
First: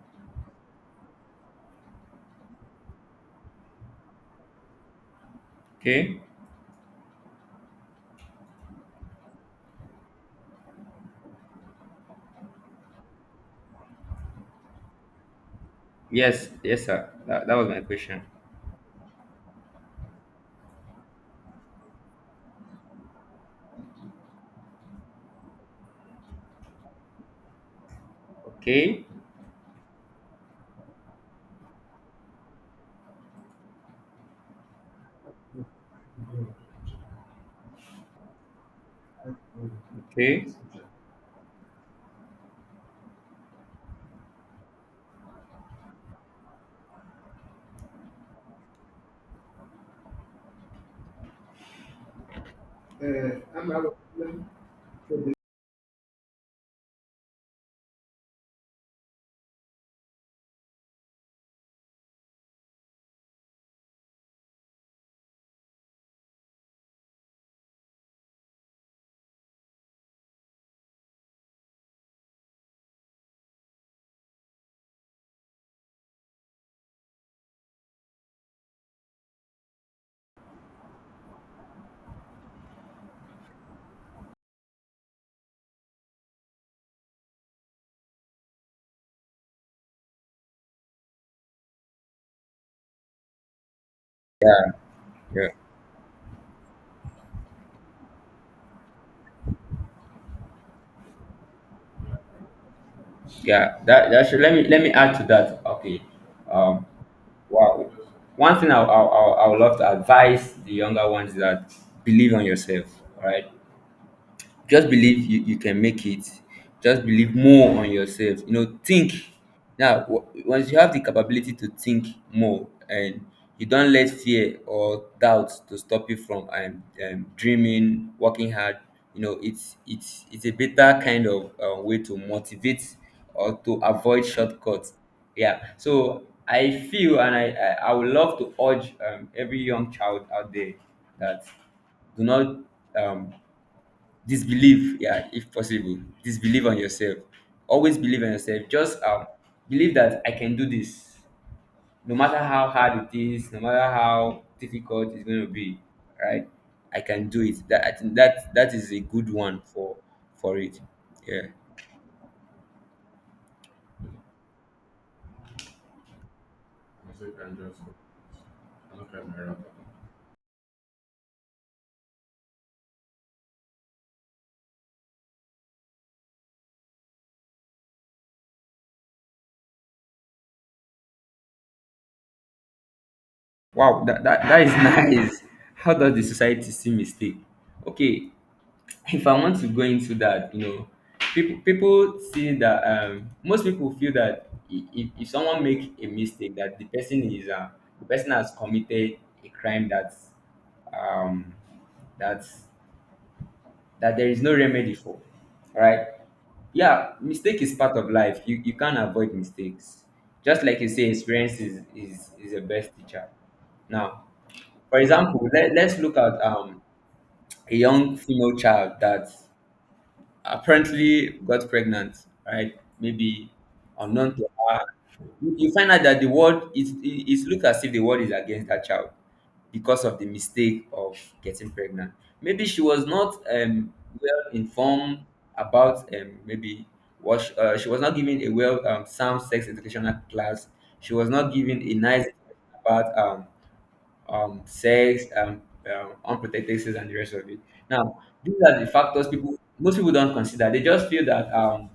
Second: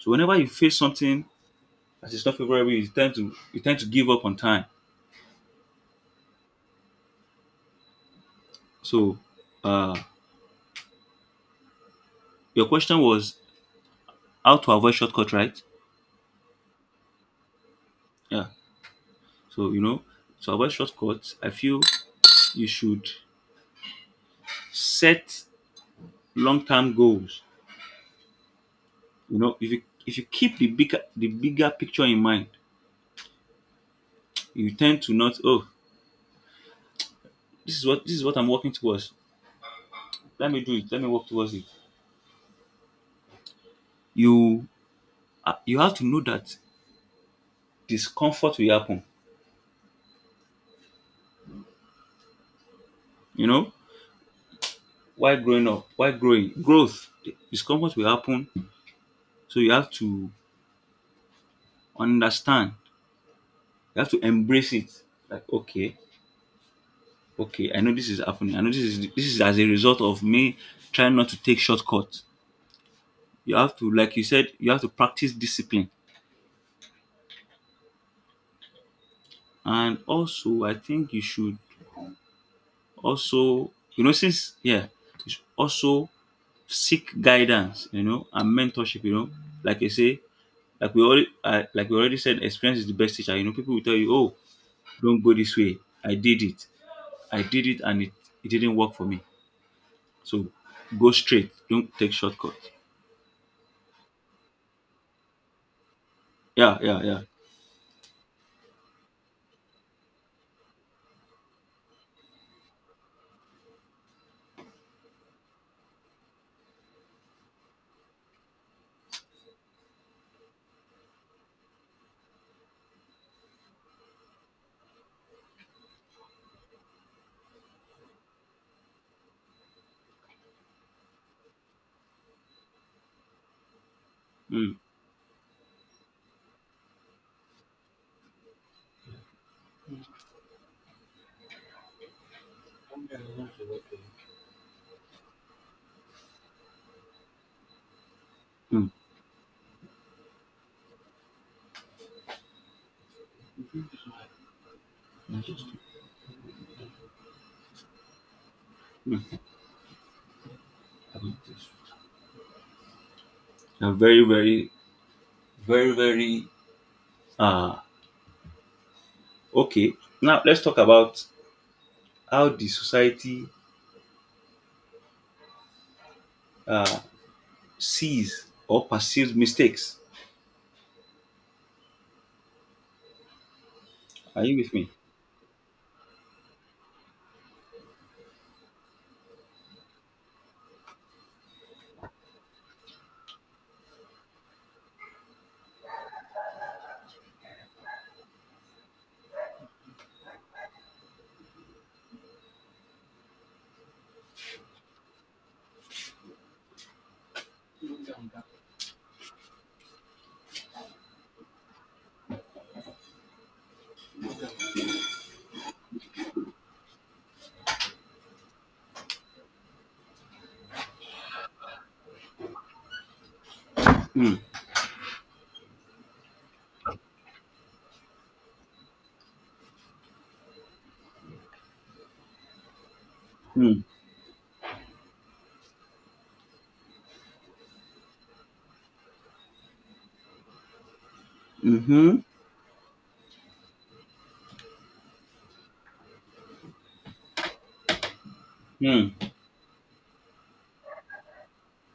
[SPEAKER 1] So whenever you face something that is not favorable, you tend to you tend to give up on time.
[SPEAKER 2] Okay.
[SPEAKER 1] So uh your question was how to avoid shortcut, right?
[SPEAKER 2] Yes. Yes, sir. That, that was my question.
[SPEAKER 1] Yeah. So, you know, to avoid shortcuts, I feel you should set long-term goals.
[SPEAKER 2] Okay.
[SPEAKER 1] You know, if you if you keep the bigger the bigger picture in mind, you tend to not, oh, this is what this is what I'm working towards.
[SPEAKER 2] Okay.
[SPEAKER 1] Let me do it. Let me work towards it. You, uh, you have to know that discomfort will happen, you know, while growing up, while growing, growth, discomfort will happen. So you have to understand, you have to embrace it. Like, okay, okay, I know this is happening. I know this is this is as a result of me trying not to take shortcuts. You have to, like you said, you have to practice discipline. And also I think you should also, you know, since, yeah, you should also seek guidance, you know, and mentorship, you know. Like I say, Like we already uh, like we already said, experience is the best teacher. You know, people will tell you, "Oh,
[SPEAKER 2] Yeah.
[SPEAKER 1] don't go
[SPEAKER 2] Yeah.
[SPEAKER 1] this way. I did it. I did it, and it, it didn't work for me. So go straight. Don't take shortcuts."
[SPEAKER 2] Yeah. That that should Let me let me add to that. Okay.
[SPEAKER 1] Yeah,
[SPEAKER 2] Um.
[SPEAKER 1] yeah, yeah.
[SPEAKER 2] Wow. One thing I I I I would love to advise the younger ones is that, believe on yourself. All right. Just believe you, you can make it. Just believe more on yourself. You know, think. Now, w- once you have the capability to think more, and you don't let fear or doubt to stop you from um, um, dreaming, working hard, you know, it's it's it's a better kind of uh, way to motivate or to avoid
[SPEAKER 1] Mm,
[SPEAKER 2] shortcuts. Yeah. So I feel, and I, I, I would love to urge um, every young child out there that, do not um, disbelieve, yeah, if possible. Disbelieve on yourself, always believe in yourself,
[SPEAKER 1] mm,
[SPEAKER 2] just um believe that I can do this, no matter how hard it is, no matter how difficult it's going to be, right? I can do it. That, I think, that that is a good
[SPEAKER 1] mm.
[SPEAKER 2] one for for it. Yeah.
[SPEAKER 1] Yeah, very, very, very, very. Uh, okay. Now let's talk about how the society uh, sees or perceives mistakes.
[SPEAKER 2] Wow, that that,
[SPEAKER 1] Are you
[SPEAKER 2] that is
[SPEAKER 1] with me?
[SPEAKER 2] nice. How does the society see mistake? Okay, if I want to go into that, you know, people people see that, um most people feel that i- if, if someone make a mistake, that the person is uh, the person has committed a crime, that's um that's that there is no remedy for, right? Yeah, mistake is part of life. You, you can't avoid mistakes, just like you say, experience is is, is the best teacher. Now for example, let, let's look at um, a young female child that apparently got pregnant, right? Maybe unknown
[SPEAKER 1] Mm,
[SPEAKER 2] to her. You you find out that the world is it- it's look as if the world is against that child, because of the mistake of getting pregnant. Maybe she was not
[SPEAKER 1] mm,
[SPEAKER 2] um, well informed about, um, maybe what she, uh, she was not given a well um, sound sex educational class. She was not given a
[SPEAKER 1] mm-hmm,
[SPEAKER 2] nice about um, um, sex, um, um, unprotected sex, and the rest of it. Now, these are the factors
[SPEAKER 1] mm,
[SPEAKER 2] people most people don't consider. They just feel that, um,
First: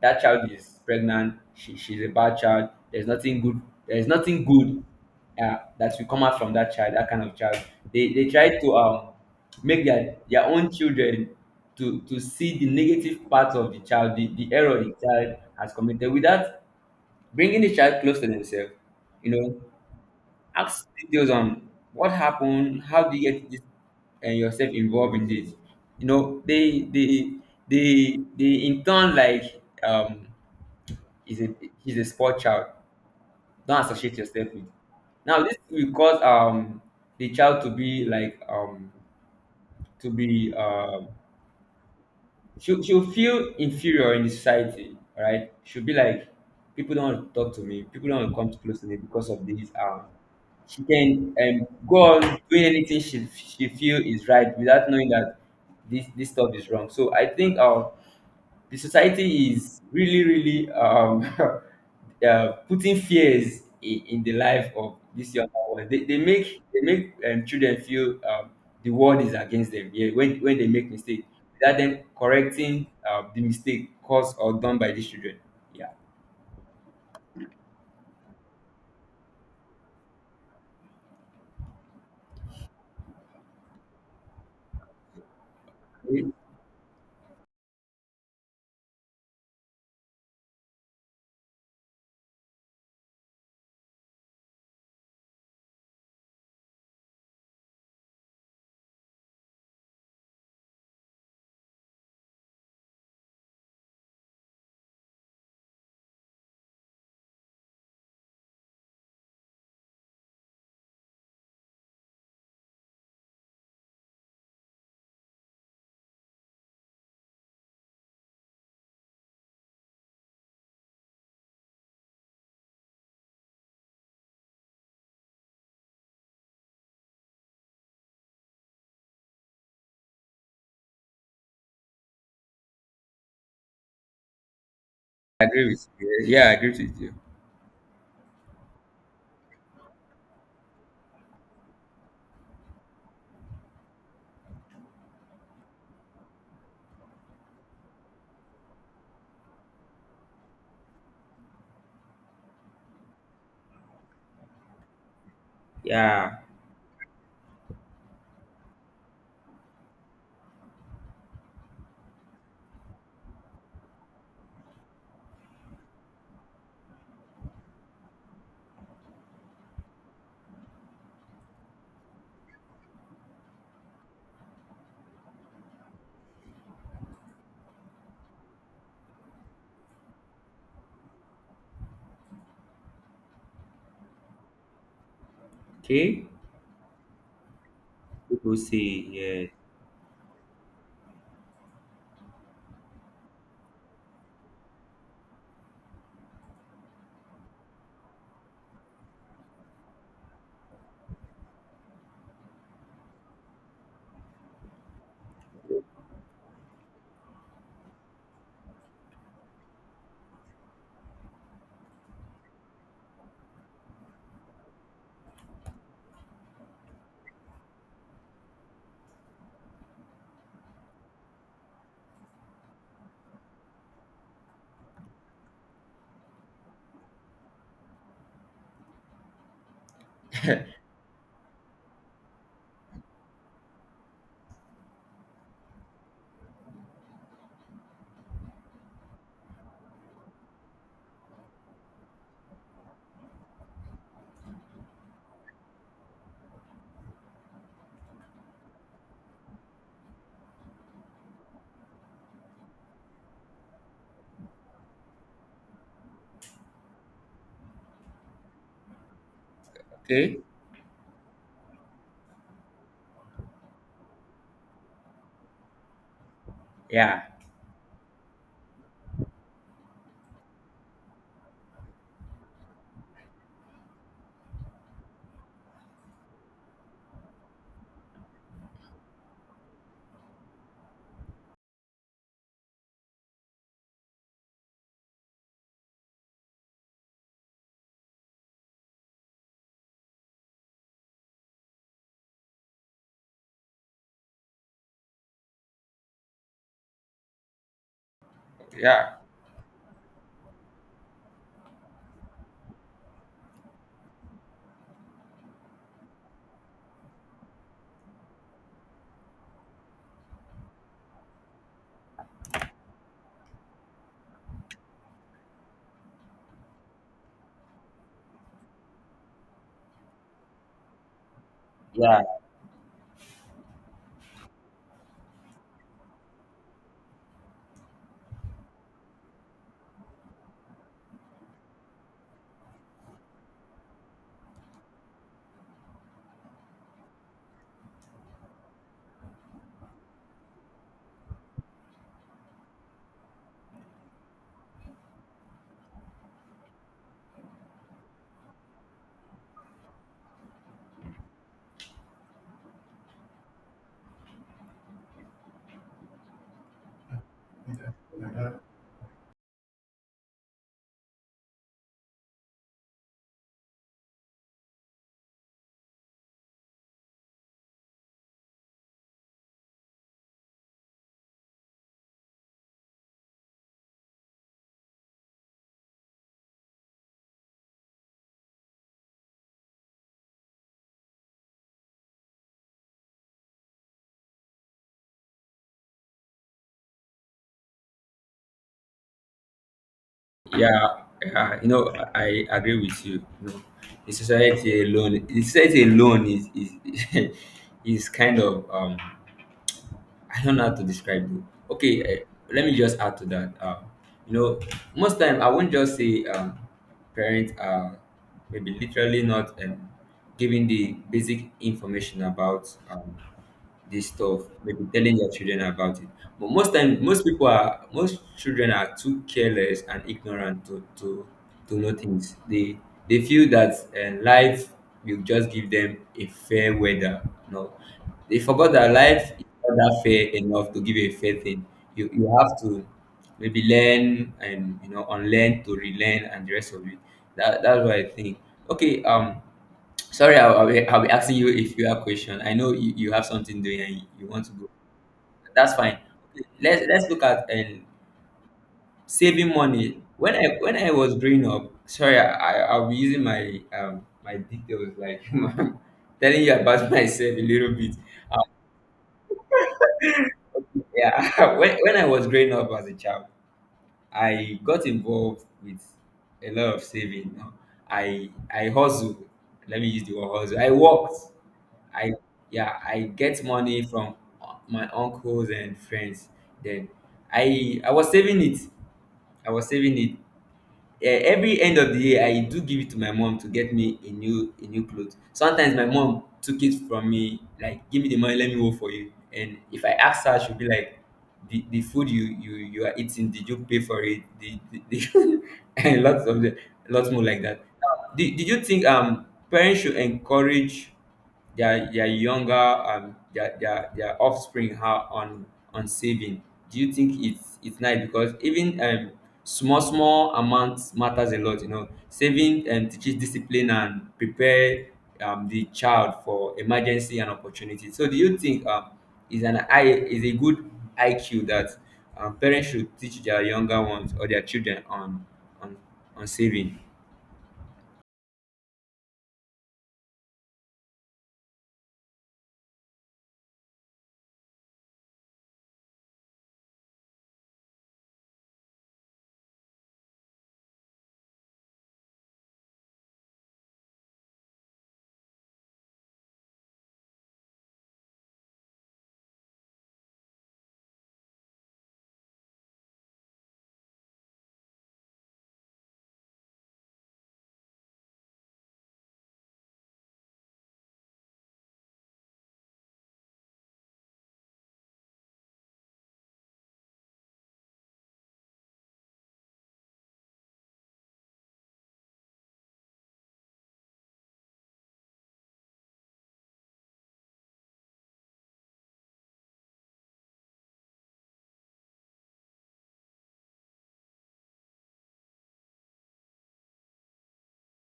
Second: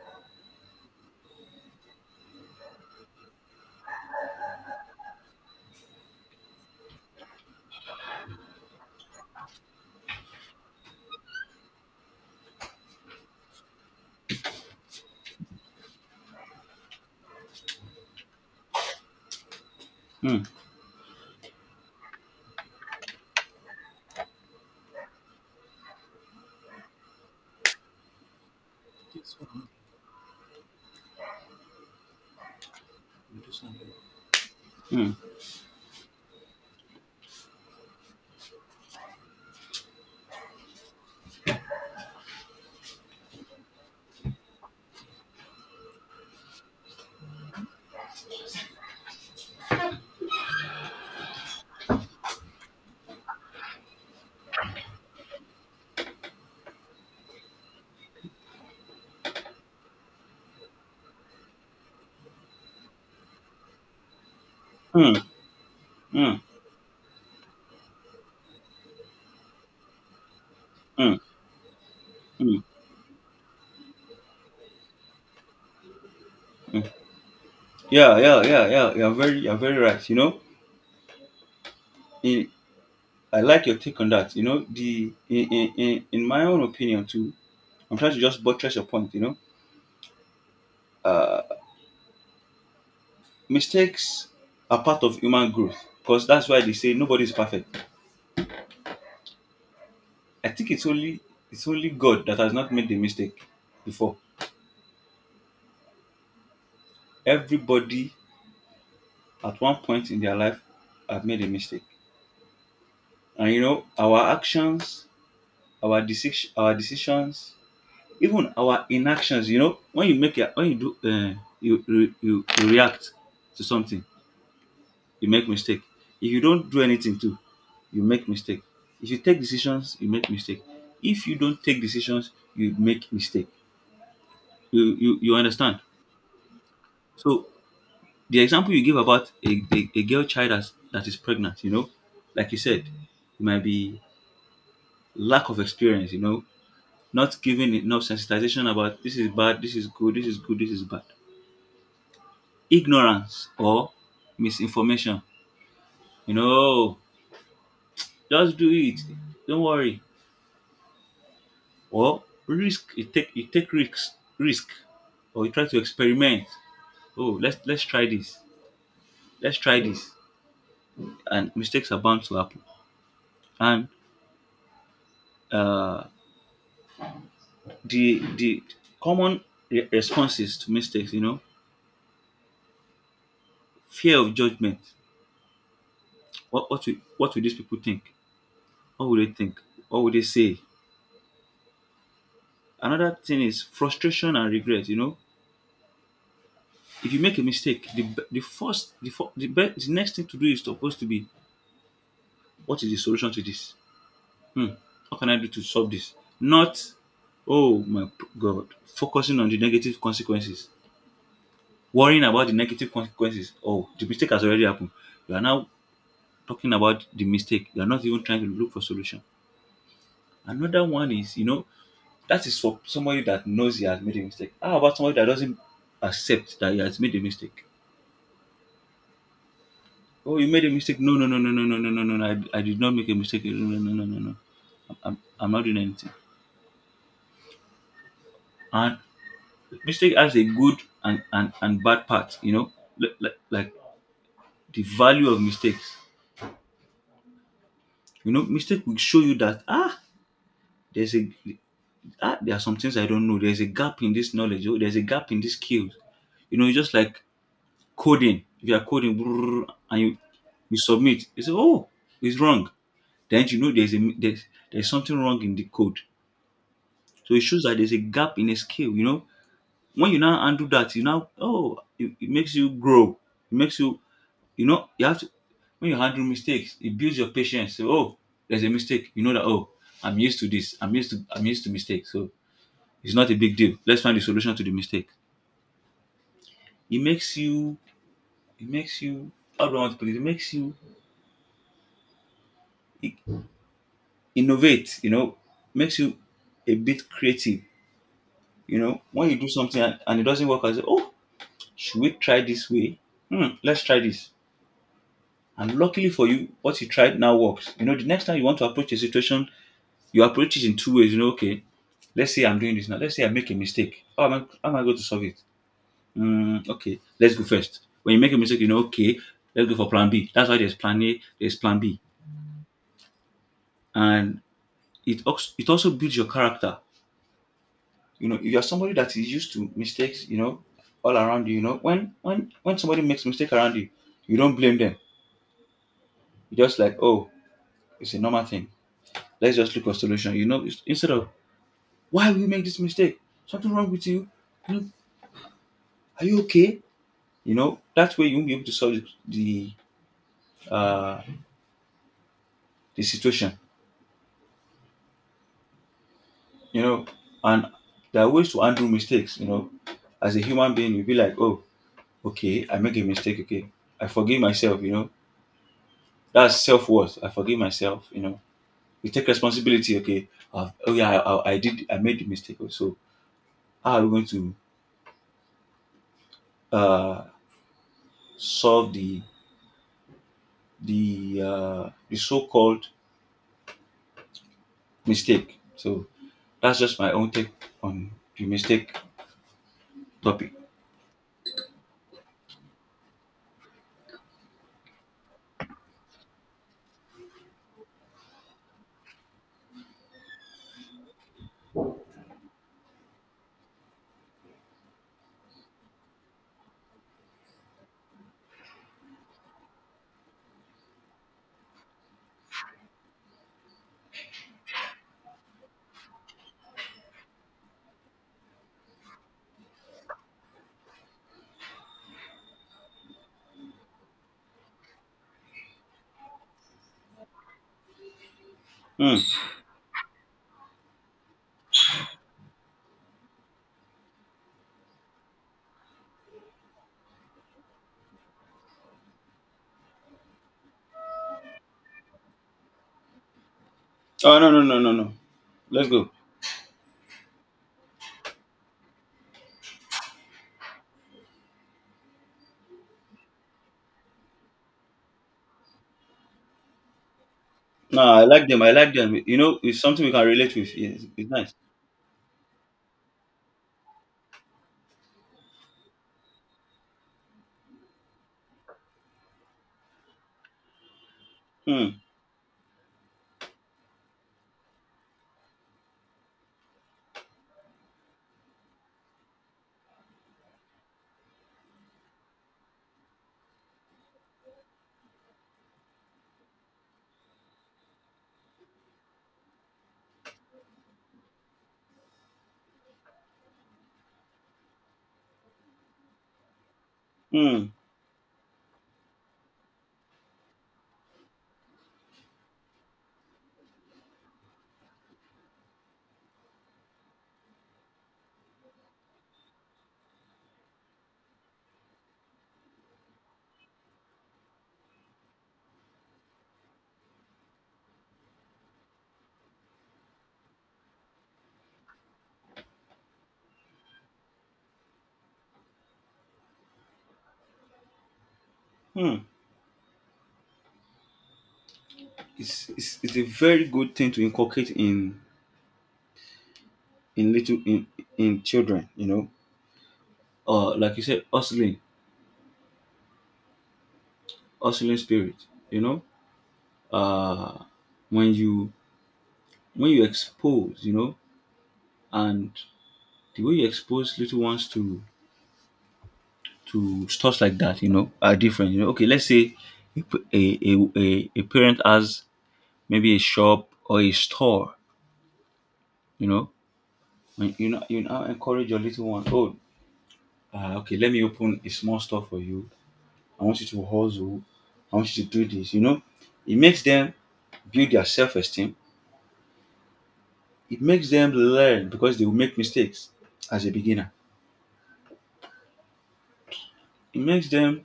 [SPEAKER 2] that child is pregnant. She, she's a bad child. There's nothing good. There's nothing good uh, that will come out from that child. That kind of child. They they try to um, make their their own children to to see the negative parts of the child, the, the error the child has committed, without bringing the child close to themselves. You know,
[SPEAKER 1] mm,
[SPEAKER 2] Ask details on what happened, how do you get this, and yourself involved in this. You know, they they they they in turn, like, um is a he's a sport child. Don't associate yourself with.
[SPEAKER 1] mm,
[SPEAKER 2] Now this will cause, um the child to be like um to be um she'll, she'll feel inferior in the society, right? Right? She'll be like, people don't want to talk to me, people don't want to come close to me because of this. Um, she can um, go on doing anything she, she feel is right, without knowing that this, this stuff is wrong. So I think, uh, the society is really really um uh, putting fears in, in the life of
[SPEAKER 1] mm, mm,
[SPEAKER 2] this young ones. They, they
[SPEAKER 1] mm,
[SPEAKER 2] make they make um, children feel, um, the world is against them. Yeah, when when they make
[SPEAKER 1] mm,
[SPEAKER 2] mistake, without them
[SPEAKER 1] mm.
[SPEAKER 2] correcting, uh, the mistake caused or done by these children. Yeah,
[SPEAKER 1] Yeah, yeah, yeah, yeah. You're very, you're very right. You know, in, I like your take on that. You know, the in, in, in in my own opinion too. I'm trying to just buttress your point. You know, uh, mistakes are part of human growth, because that's why they say nobody is perfect. I think it's only it's only God that has not made the mistake before. Everybody at one point in their life have made a mistake, and, you know, our actions, our decision, our decisions, even our inactions. You know, when you make a when you do, uh, you, you you you react to something, you make mistake. If you don't do anything too, you make mistake. If you take decisions, you make mistake. If you don't take decisions, you make mistake. You you, you
[SPEAKER 2] I agree
[SPEAKER 1] understand.
[SPEAKER 2] with you. Yeah, I agree with you.
[SPEAKER 1] So the example you give about a, a, a girl child that's, that is pregnant, you know, like you said, it might be lack of experience, you know, not giving enough sensitization about this is bad, this is good, this is good, this is bad, ignorance or misinformation. You
[SPEAKER 2] Yeah.
[SPEAKER 1] know, just do it. Don't worry. Or risk. You take you take risks. Risk. Or you try to experiment. Oh, let's let's try this. Let's try this. And mistakes are bound to happen. And uh, the the common re- responses to mistakes. You know, fear of judgment.
[SPEAKER 2] Okay.
[SPEAKER 1] What what will, what will these people think?
[SPEAKER 2] People say
[SPEAKER 1] What will they
[SPEAKER 2] yeah.
[SPEAKER 1] think? What will they say? Another thing is frustration and regret. You know, if you make a mistake, the b- the first the fir- the, be- the next thing to do is supposed to be, what is the solution to this? Hmm, what can I do to solve this? Not, oh my p- god, focusing on the negative consequences, worrying about the negative consequences. Oh, the mistake has already happened. You are now talking about the mistake. You are not even trying to look for solution. Another one is, you know, that is for somebody that knows he has made a mistake. How about somebody that doesn't accept that he has made a mistake? Oh, you made a mistake. No, no, no, no, no, no, no, no, no, no. I, I did not make a mistake. No, no, no, no, no, no. I'm, I'm not doing anything. And mistake has a good and, and, and bad part, you know, like, like, like the value of mistakes. You know, mistake will show you that, ah, there's a, ah, there are some things I don't know. There's a gap in this knowledge. Oh, there's a gap in this skills. You know, it's just like coding. If you are coding brrr, and you,
[SPEAKER 2] Okay.
[SPEAKER 1] you submit, you say, oh, it's wrong. Then you know there's a, there's, there's something wrong in the code.
[SPEAKER 2] Yeah.
[SPEAKER 1] So it shows that there's a gap in a scale, you know. When you now undo that, you now, oh, it, it makes you grow. It makes you, you know, you have to, when you handle mistakes, it builds your patience. So, oh, there's a mistake. You know that, oh, I'm used to this. I'm used to I'm used to mistakes. So it's not a big deal. Let's find the solution to the mistake. It makes you it makes you, how do I want to put it? It makes you i- innovate, you know, makes you a bit creative. You know,
[SPEAKER 2] Yeah.
[SPEAKER 1] when you do something, and and it doesn't work, I say, oh, should we try this way? Hmm, let's try this. And luckily for you, what you tried now works. You know, the next time you want to approach a situation, you approach it in two ways. You know, okay, let's say I'm doing this now. Let's say I make a mistake. How am I, how am I going to solve it? Hmm, okay, let's go first. When you make a mistake, you know, okay, let's go for plan B. That's why there's plan A, there's plan B.
[SPEAKER 2] Yeah.
[SPEAKER 1] And it also, it also builds your character. You know, if you're somebody that is used to mistakes, you know, all around you, you know, when when when somebody makes mistake around you, you don't blame them. You're just like, oh, it's a normal thing. Let's just look for solution. You know, it's, instead of, why will you make this mistake? Something wrong with you? You know, are you okay? You know, that way you won't be able to solve the the, uh, the situation. You know, and there are ways to undo mistakes. You know, as a human being, you'll be like, oh, okay, I make a mistake. Okay, I forgive myself. You know, that's self worth. I forgive myself. You know, you take responsibility. Okay, uh, oh, yeah, I, I I did. I made the mistake. Oh, so how are we going to, uh, solve the the uh, the so-called mistake. So that's just my own take on the mistake topic.
[SPEAKER 2] Yeah, yeah, you know, I agree with you. You know, the society alone, the society alone is is is kind of, um I don't know how to describe it. Okay, uh, let me just add to that. Um, you know, most time, I won't just say, um, parents are maybe literally not, um, giving the basic information about, um, this stuff, maybe telling their children about it. But most time, most people are, most children are too careless and ignorant to to, to know things. They they feel that, uh, life will just give them a fair weather. No, they forgot that
[SPEAKER 1] Hmm.
[SPEAKER 2] life is not that fair enough to give a fair thing. You you have to maybe learn, and you know unlearn to relearn, and the rest of it. That that's what I think. Okay, um, sorry, I'll, I'll, be, I'll be asking you a few question. I know you, you have something doing, and you, you
[SPEAKER 1] Oh,
[SPEAKER 2] want
[SPEAKER 1] no,
[SPEAKER 2] to
[SPEAKER 1] no,
[SPEAKER 2] go.
[SPEAKER 1] no, no, no.
[SPEAKER 2] That's
[SPEAKER 1] Let's
[SPEAKER 2] fine.
[SPEAKER 1] go.
[SPEAKER 2] Okay, let's let's look at um, saving money. When I when I was growing up, sorry, I I- I'll be using my um my details, like telling you about myself a little bit.
[SPEAKER 1] No, I like them. I like them. You know, it's something we can relate with. Yes, it's nice.
[SPEAKER 2] Yeah, when, when I was growing up as a child, I got involved with a lot of saving. you know. I I hustle. Let me use the word hustle. I worked.
[SPEAKER 1] Hmm.
[SPEAKER 2] I yeah. I get money from my uncles and friends. Then I I was saving it. I was saving it. Eh, every end of the year I do give it to my mom to get me a new a new cloth. Sometimes my mom took it from me, like, give me the money, let me work for you. And if I ask her, she'll be like, the, the food you, you you are eating, did you pay for it? Did, did, did And lots of the lots more like that.
[SPEAKER 1] Hmm.
[SPEAKER 2] Now, did, did you think, um parents should encourage their their younger, um their their, their offspring, are on on saving? Do you think it's it's nice because, even um small small amounts matters a lot. You know saving um teaches discipline and prepare, um the child for emergency and opportunity. So do you think um is an I is a good I Q, that, um, parents should teach their younger ones or their children on on on saving
[SPEAKER 1] Hmm. It's, it's it's a very good thing to inculcate in in little in in children. You know, uh, like you said, hustling, hustling spirit. You know, uh, when you when you expose, you know, and the way you expose little ones to to stuff like that, you know, are different. You know, okay, let's say a p- a a, a, a parent has maybe a shop or a store, you know, and you know you now encourage your little one. Oh, uh, okay, let me open a small store for you. I want you to hustle. I want you to do this. You know, it makes them build their self esteem. It makes them learn because they will make mistakes as a beginner. It makes them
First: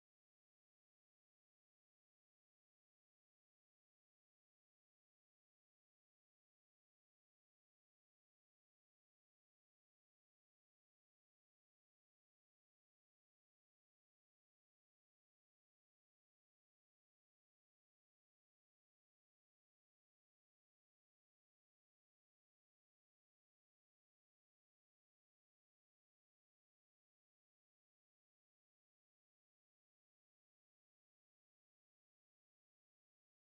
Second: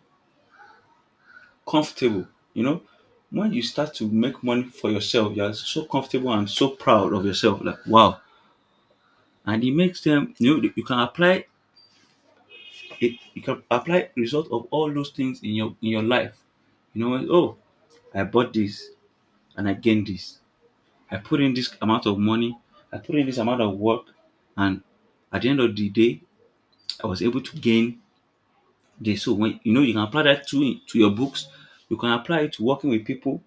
[SPEAKER 1] comfortable, you know. When you start to make money for yourself, you are so comfortable and so proud of yourself. Like wow, and it makes them, you know, you can apply it. You can apply result of all those things in your in your life. You know, oh, I bought this and I gained this. I put in this amount of money. I put in this amount of work, and at the end of the day, I was able to gain this. So when you know you can apply that to to your books, you can apply it to working with people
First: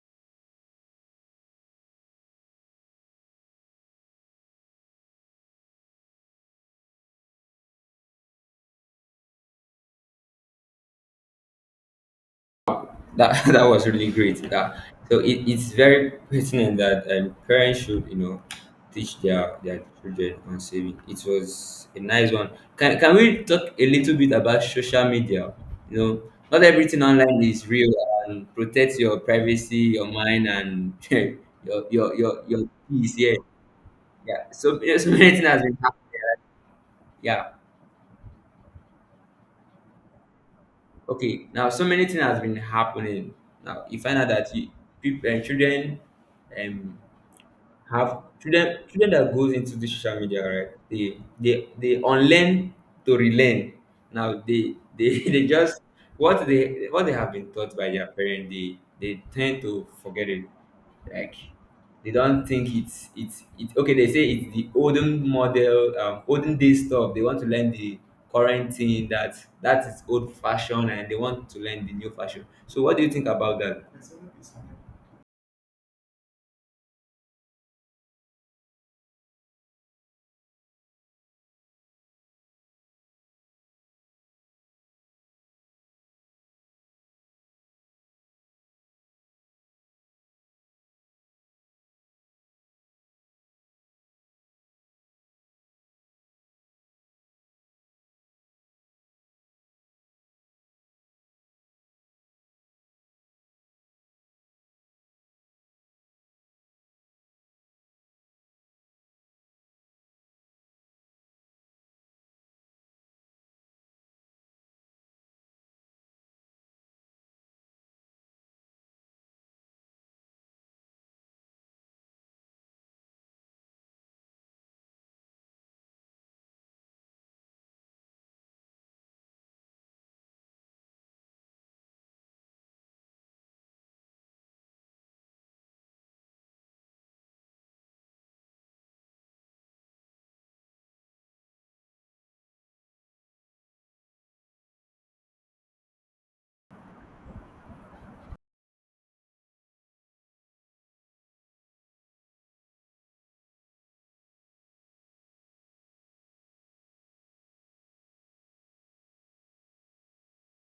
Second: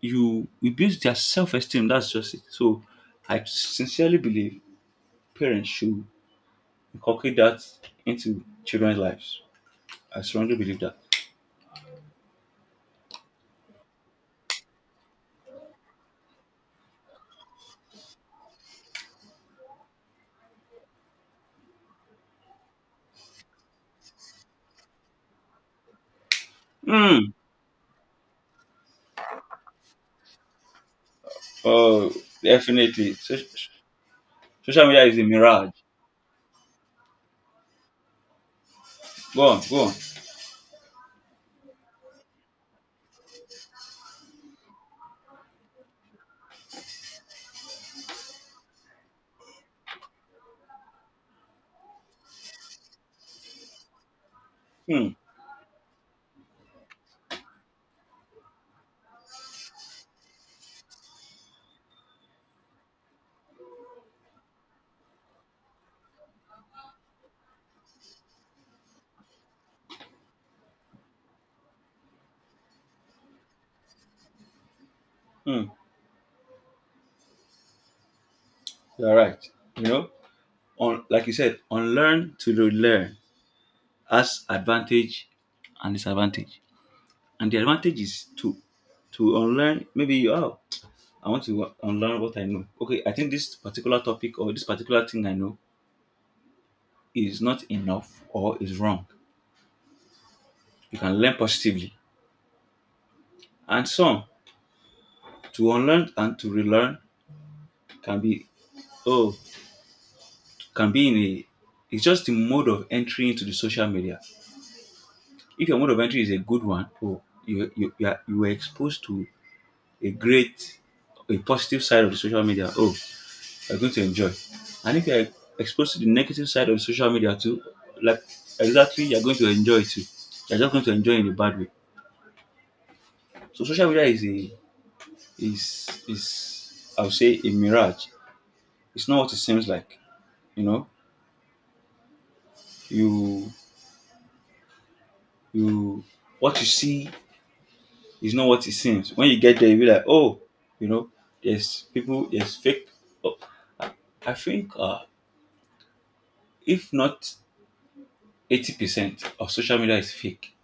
[SPEAKER 1] you it builds their self-esteem. That's just it. So I sincerely believe parents should inculcate that into children's lives. I strongly believe that.
[SPEAKER 2] That that was really great. That so it, it's very pertinent that, um, parents should you know teach their their children on saving. It was a nice one. Can can we talk a little bit about social media? You know, not everything
[SPEAKER 1] Hmm.
[SPEAKER 2] online is real, and protect your privacy, your mind, and your your
[SPEAKER 1] Oh,
[SPEAKER 2] your your peace.
[SPEAKER 1] definitely. So,
[SPEAKER 2] Yeah, yeah. So
[SPEAKER 1] social
[SPEAKER 2] yeah,
[SPEAKER 1] media
[SPEAKER 2] so
[SPEAKER 1] is a
[SPEAKER 2] many things has
[SPEAKER 1] mirage.
[SPEAKER 2] been happening. Yeah.
[SPEAKER 1] Go on, go on.
[SPEAKER 2] Okay. Now so many things has been happening. Now you find out that, you, people, uh, children. Um, have children children that goes into the social media, right? They they they unlearn to relearn. Now they
[SPEAKER 1] Hmm.
[SPEAKER 2] they they just, what they what they have been taught by their parents, they they tend to forget it. Like, they don't think it's it's it's okay. They say it's the olden model um, olden day stuff. They want to learn the current thing, that that is old fashion, and they want to learn the new fashion. So what do you think about that?
[SPEAKER 1] Hmm. You're right. You know, on like you said, unlearn to relearn has advantage and disadvantage. And the advantage is to to unlearn, maybe you are, I want to unlearn what I know. Okay, I think this particular topic or this particular thing I know is not enough or is wrong. You can learn positively. And some to unlearn and to relearn can be, oh, can be in a, it's just the mode of entry into the social media. If your mode of entry is a good one, oh, you you you, are, you were exposed to a great, a positive side of the social media. Oh, you're going to enjoy. And if you're exposed to the negative side of social media too, like exactly, you're going to enjoy it too. You're just going to enjoy it in a bad way. So social media is a, is, is, I would say, a mirage. It's not what it seems like. You know? You you what you see is not what it seems. When you get there you'll be like, oh, you know, there's people, there's fake. Oh, I think uh, if not eighty percent of social media is fake,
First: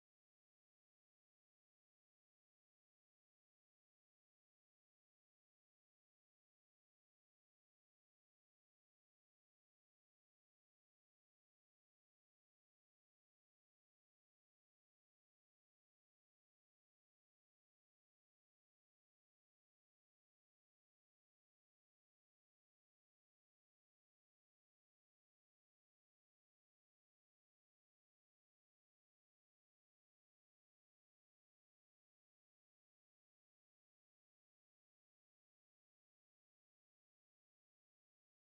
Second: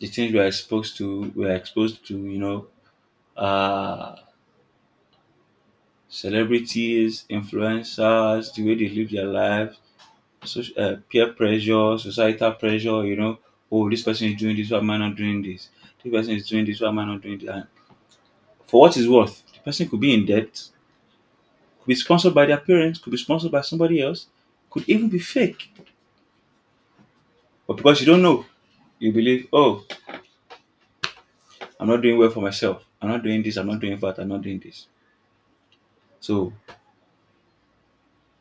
[SPEAKER 1] the things we are exposed to we are exposed to, you know, uh celebrities, influencers, the way they live their lives. So uh, peer pressure, societal pressure, you know, oh, this person is doing this, why am I not doing this, this person is doing this, why am I not doing that? And for what it's worth, the person could be in debt, could be sponsored by their parents, could be sponsored by somebody else, could even be fake, but because you don't know, you believe, oh, I'm not doing well for myself, I'm not doing this, I'm not doing that, I'm not doing this. So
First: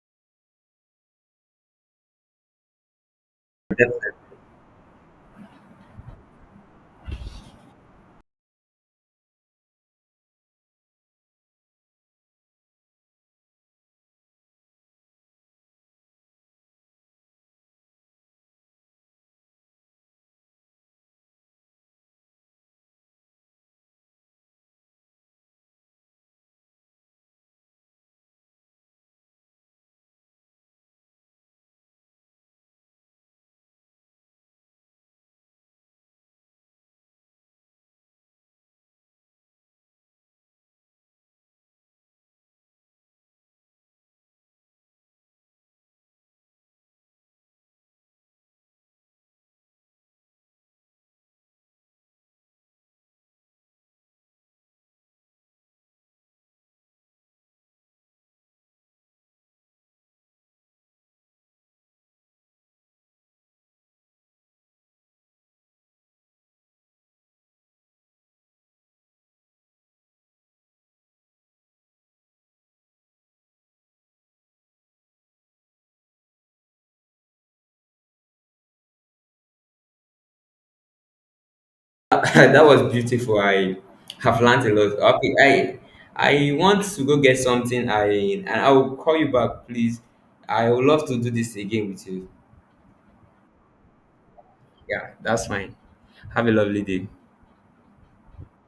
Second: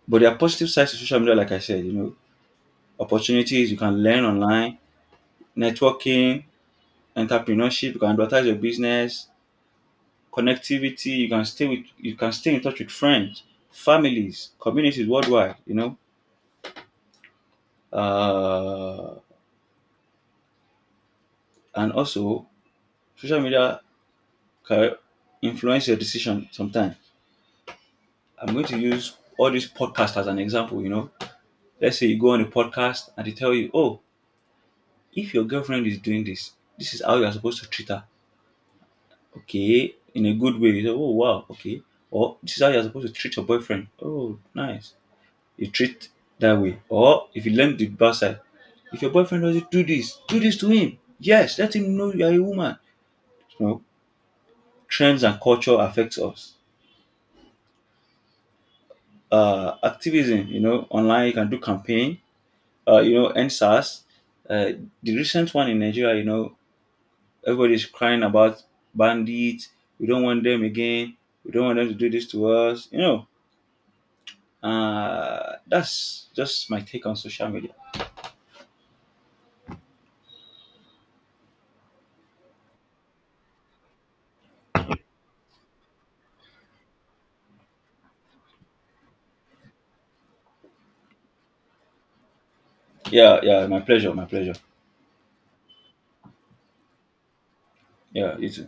[SPEAKER 1] but there are positive sides to social media, like I said, you know, opportunities, you can learn online, networking, entrepreneurship, you can advertise your business, connectivity, you can stay with you can stay in touch with friends, families, communities worldwide, you know. Uh, and also social media can influence your decision sometimes. I'm going to use all these podcasts as an example, you know. Let's say you go on a podcast and they tell you, oh, if your girlfriend is doing this, this is how you are supposed to treat her. Okay, in a good way. You say, oh wow, okay. Or this is how you're supposed to treat your boyfriend. Oh, nice. You treat that way. Or if you learn the bad side, if your boyfriend doesn't do this, do this to him. Yes, let him know you are a woman. You know, trends and culture affects us. Uh, activism. You know, online you can do campaign. Uh, you know, N S A S. Uh, the recent one in Nigeria. You know, everybody's crying about bandits. We don't want them again. We don't want them to do this to us. You know, Uh, that's just my take on social media.
[SPEAKER 2] That was beautiful. I have learned a lot. Okay, I I want to go get something. I and I will call you back, please. I would love to do this again with you.
[SPEAKER 1] Yeah, yeah, my pleasure, my pleasure.
[SPEAKER 2] Yeah, that's fine. Have a lovely day.
[SPEAKER 1] Yeah, you too.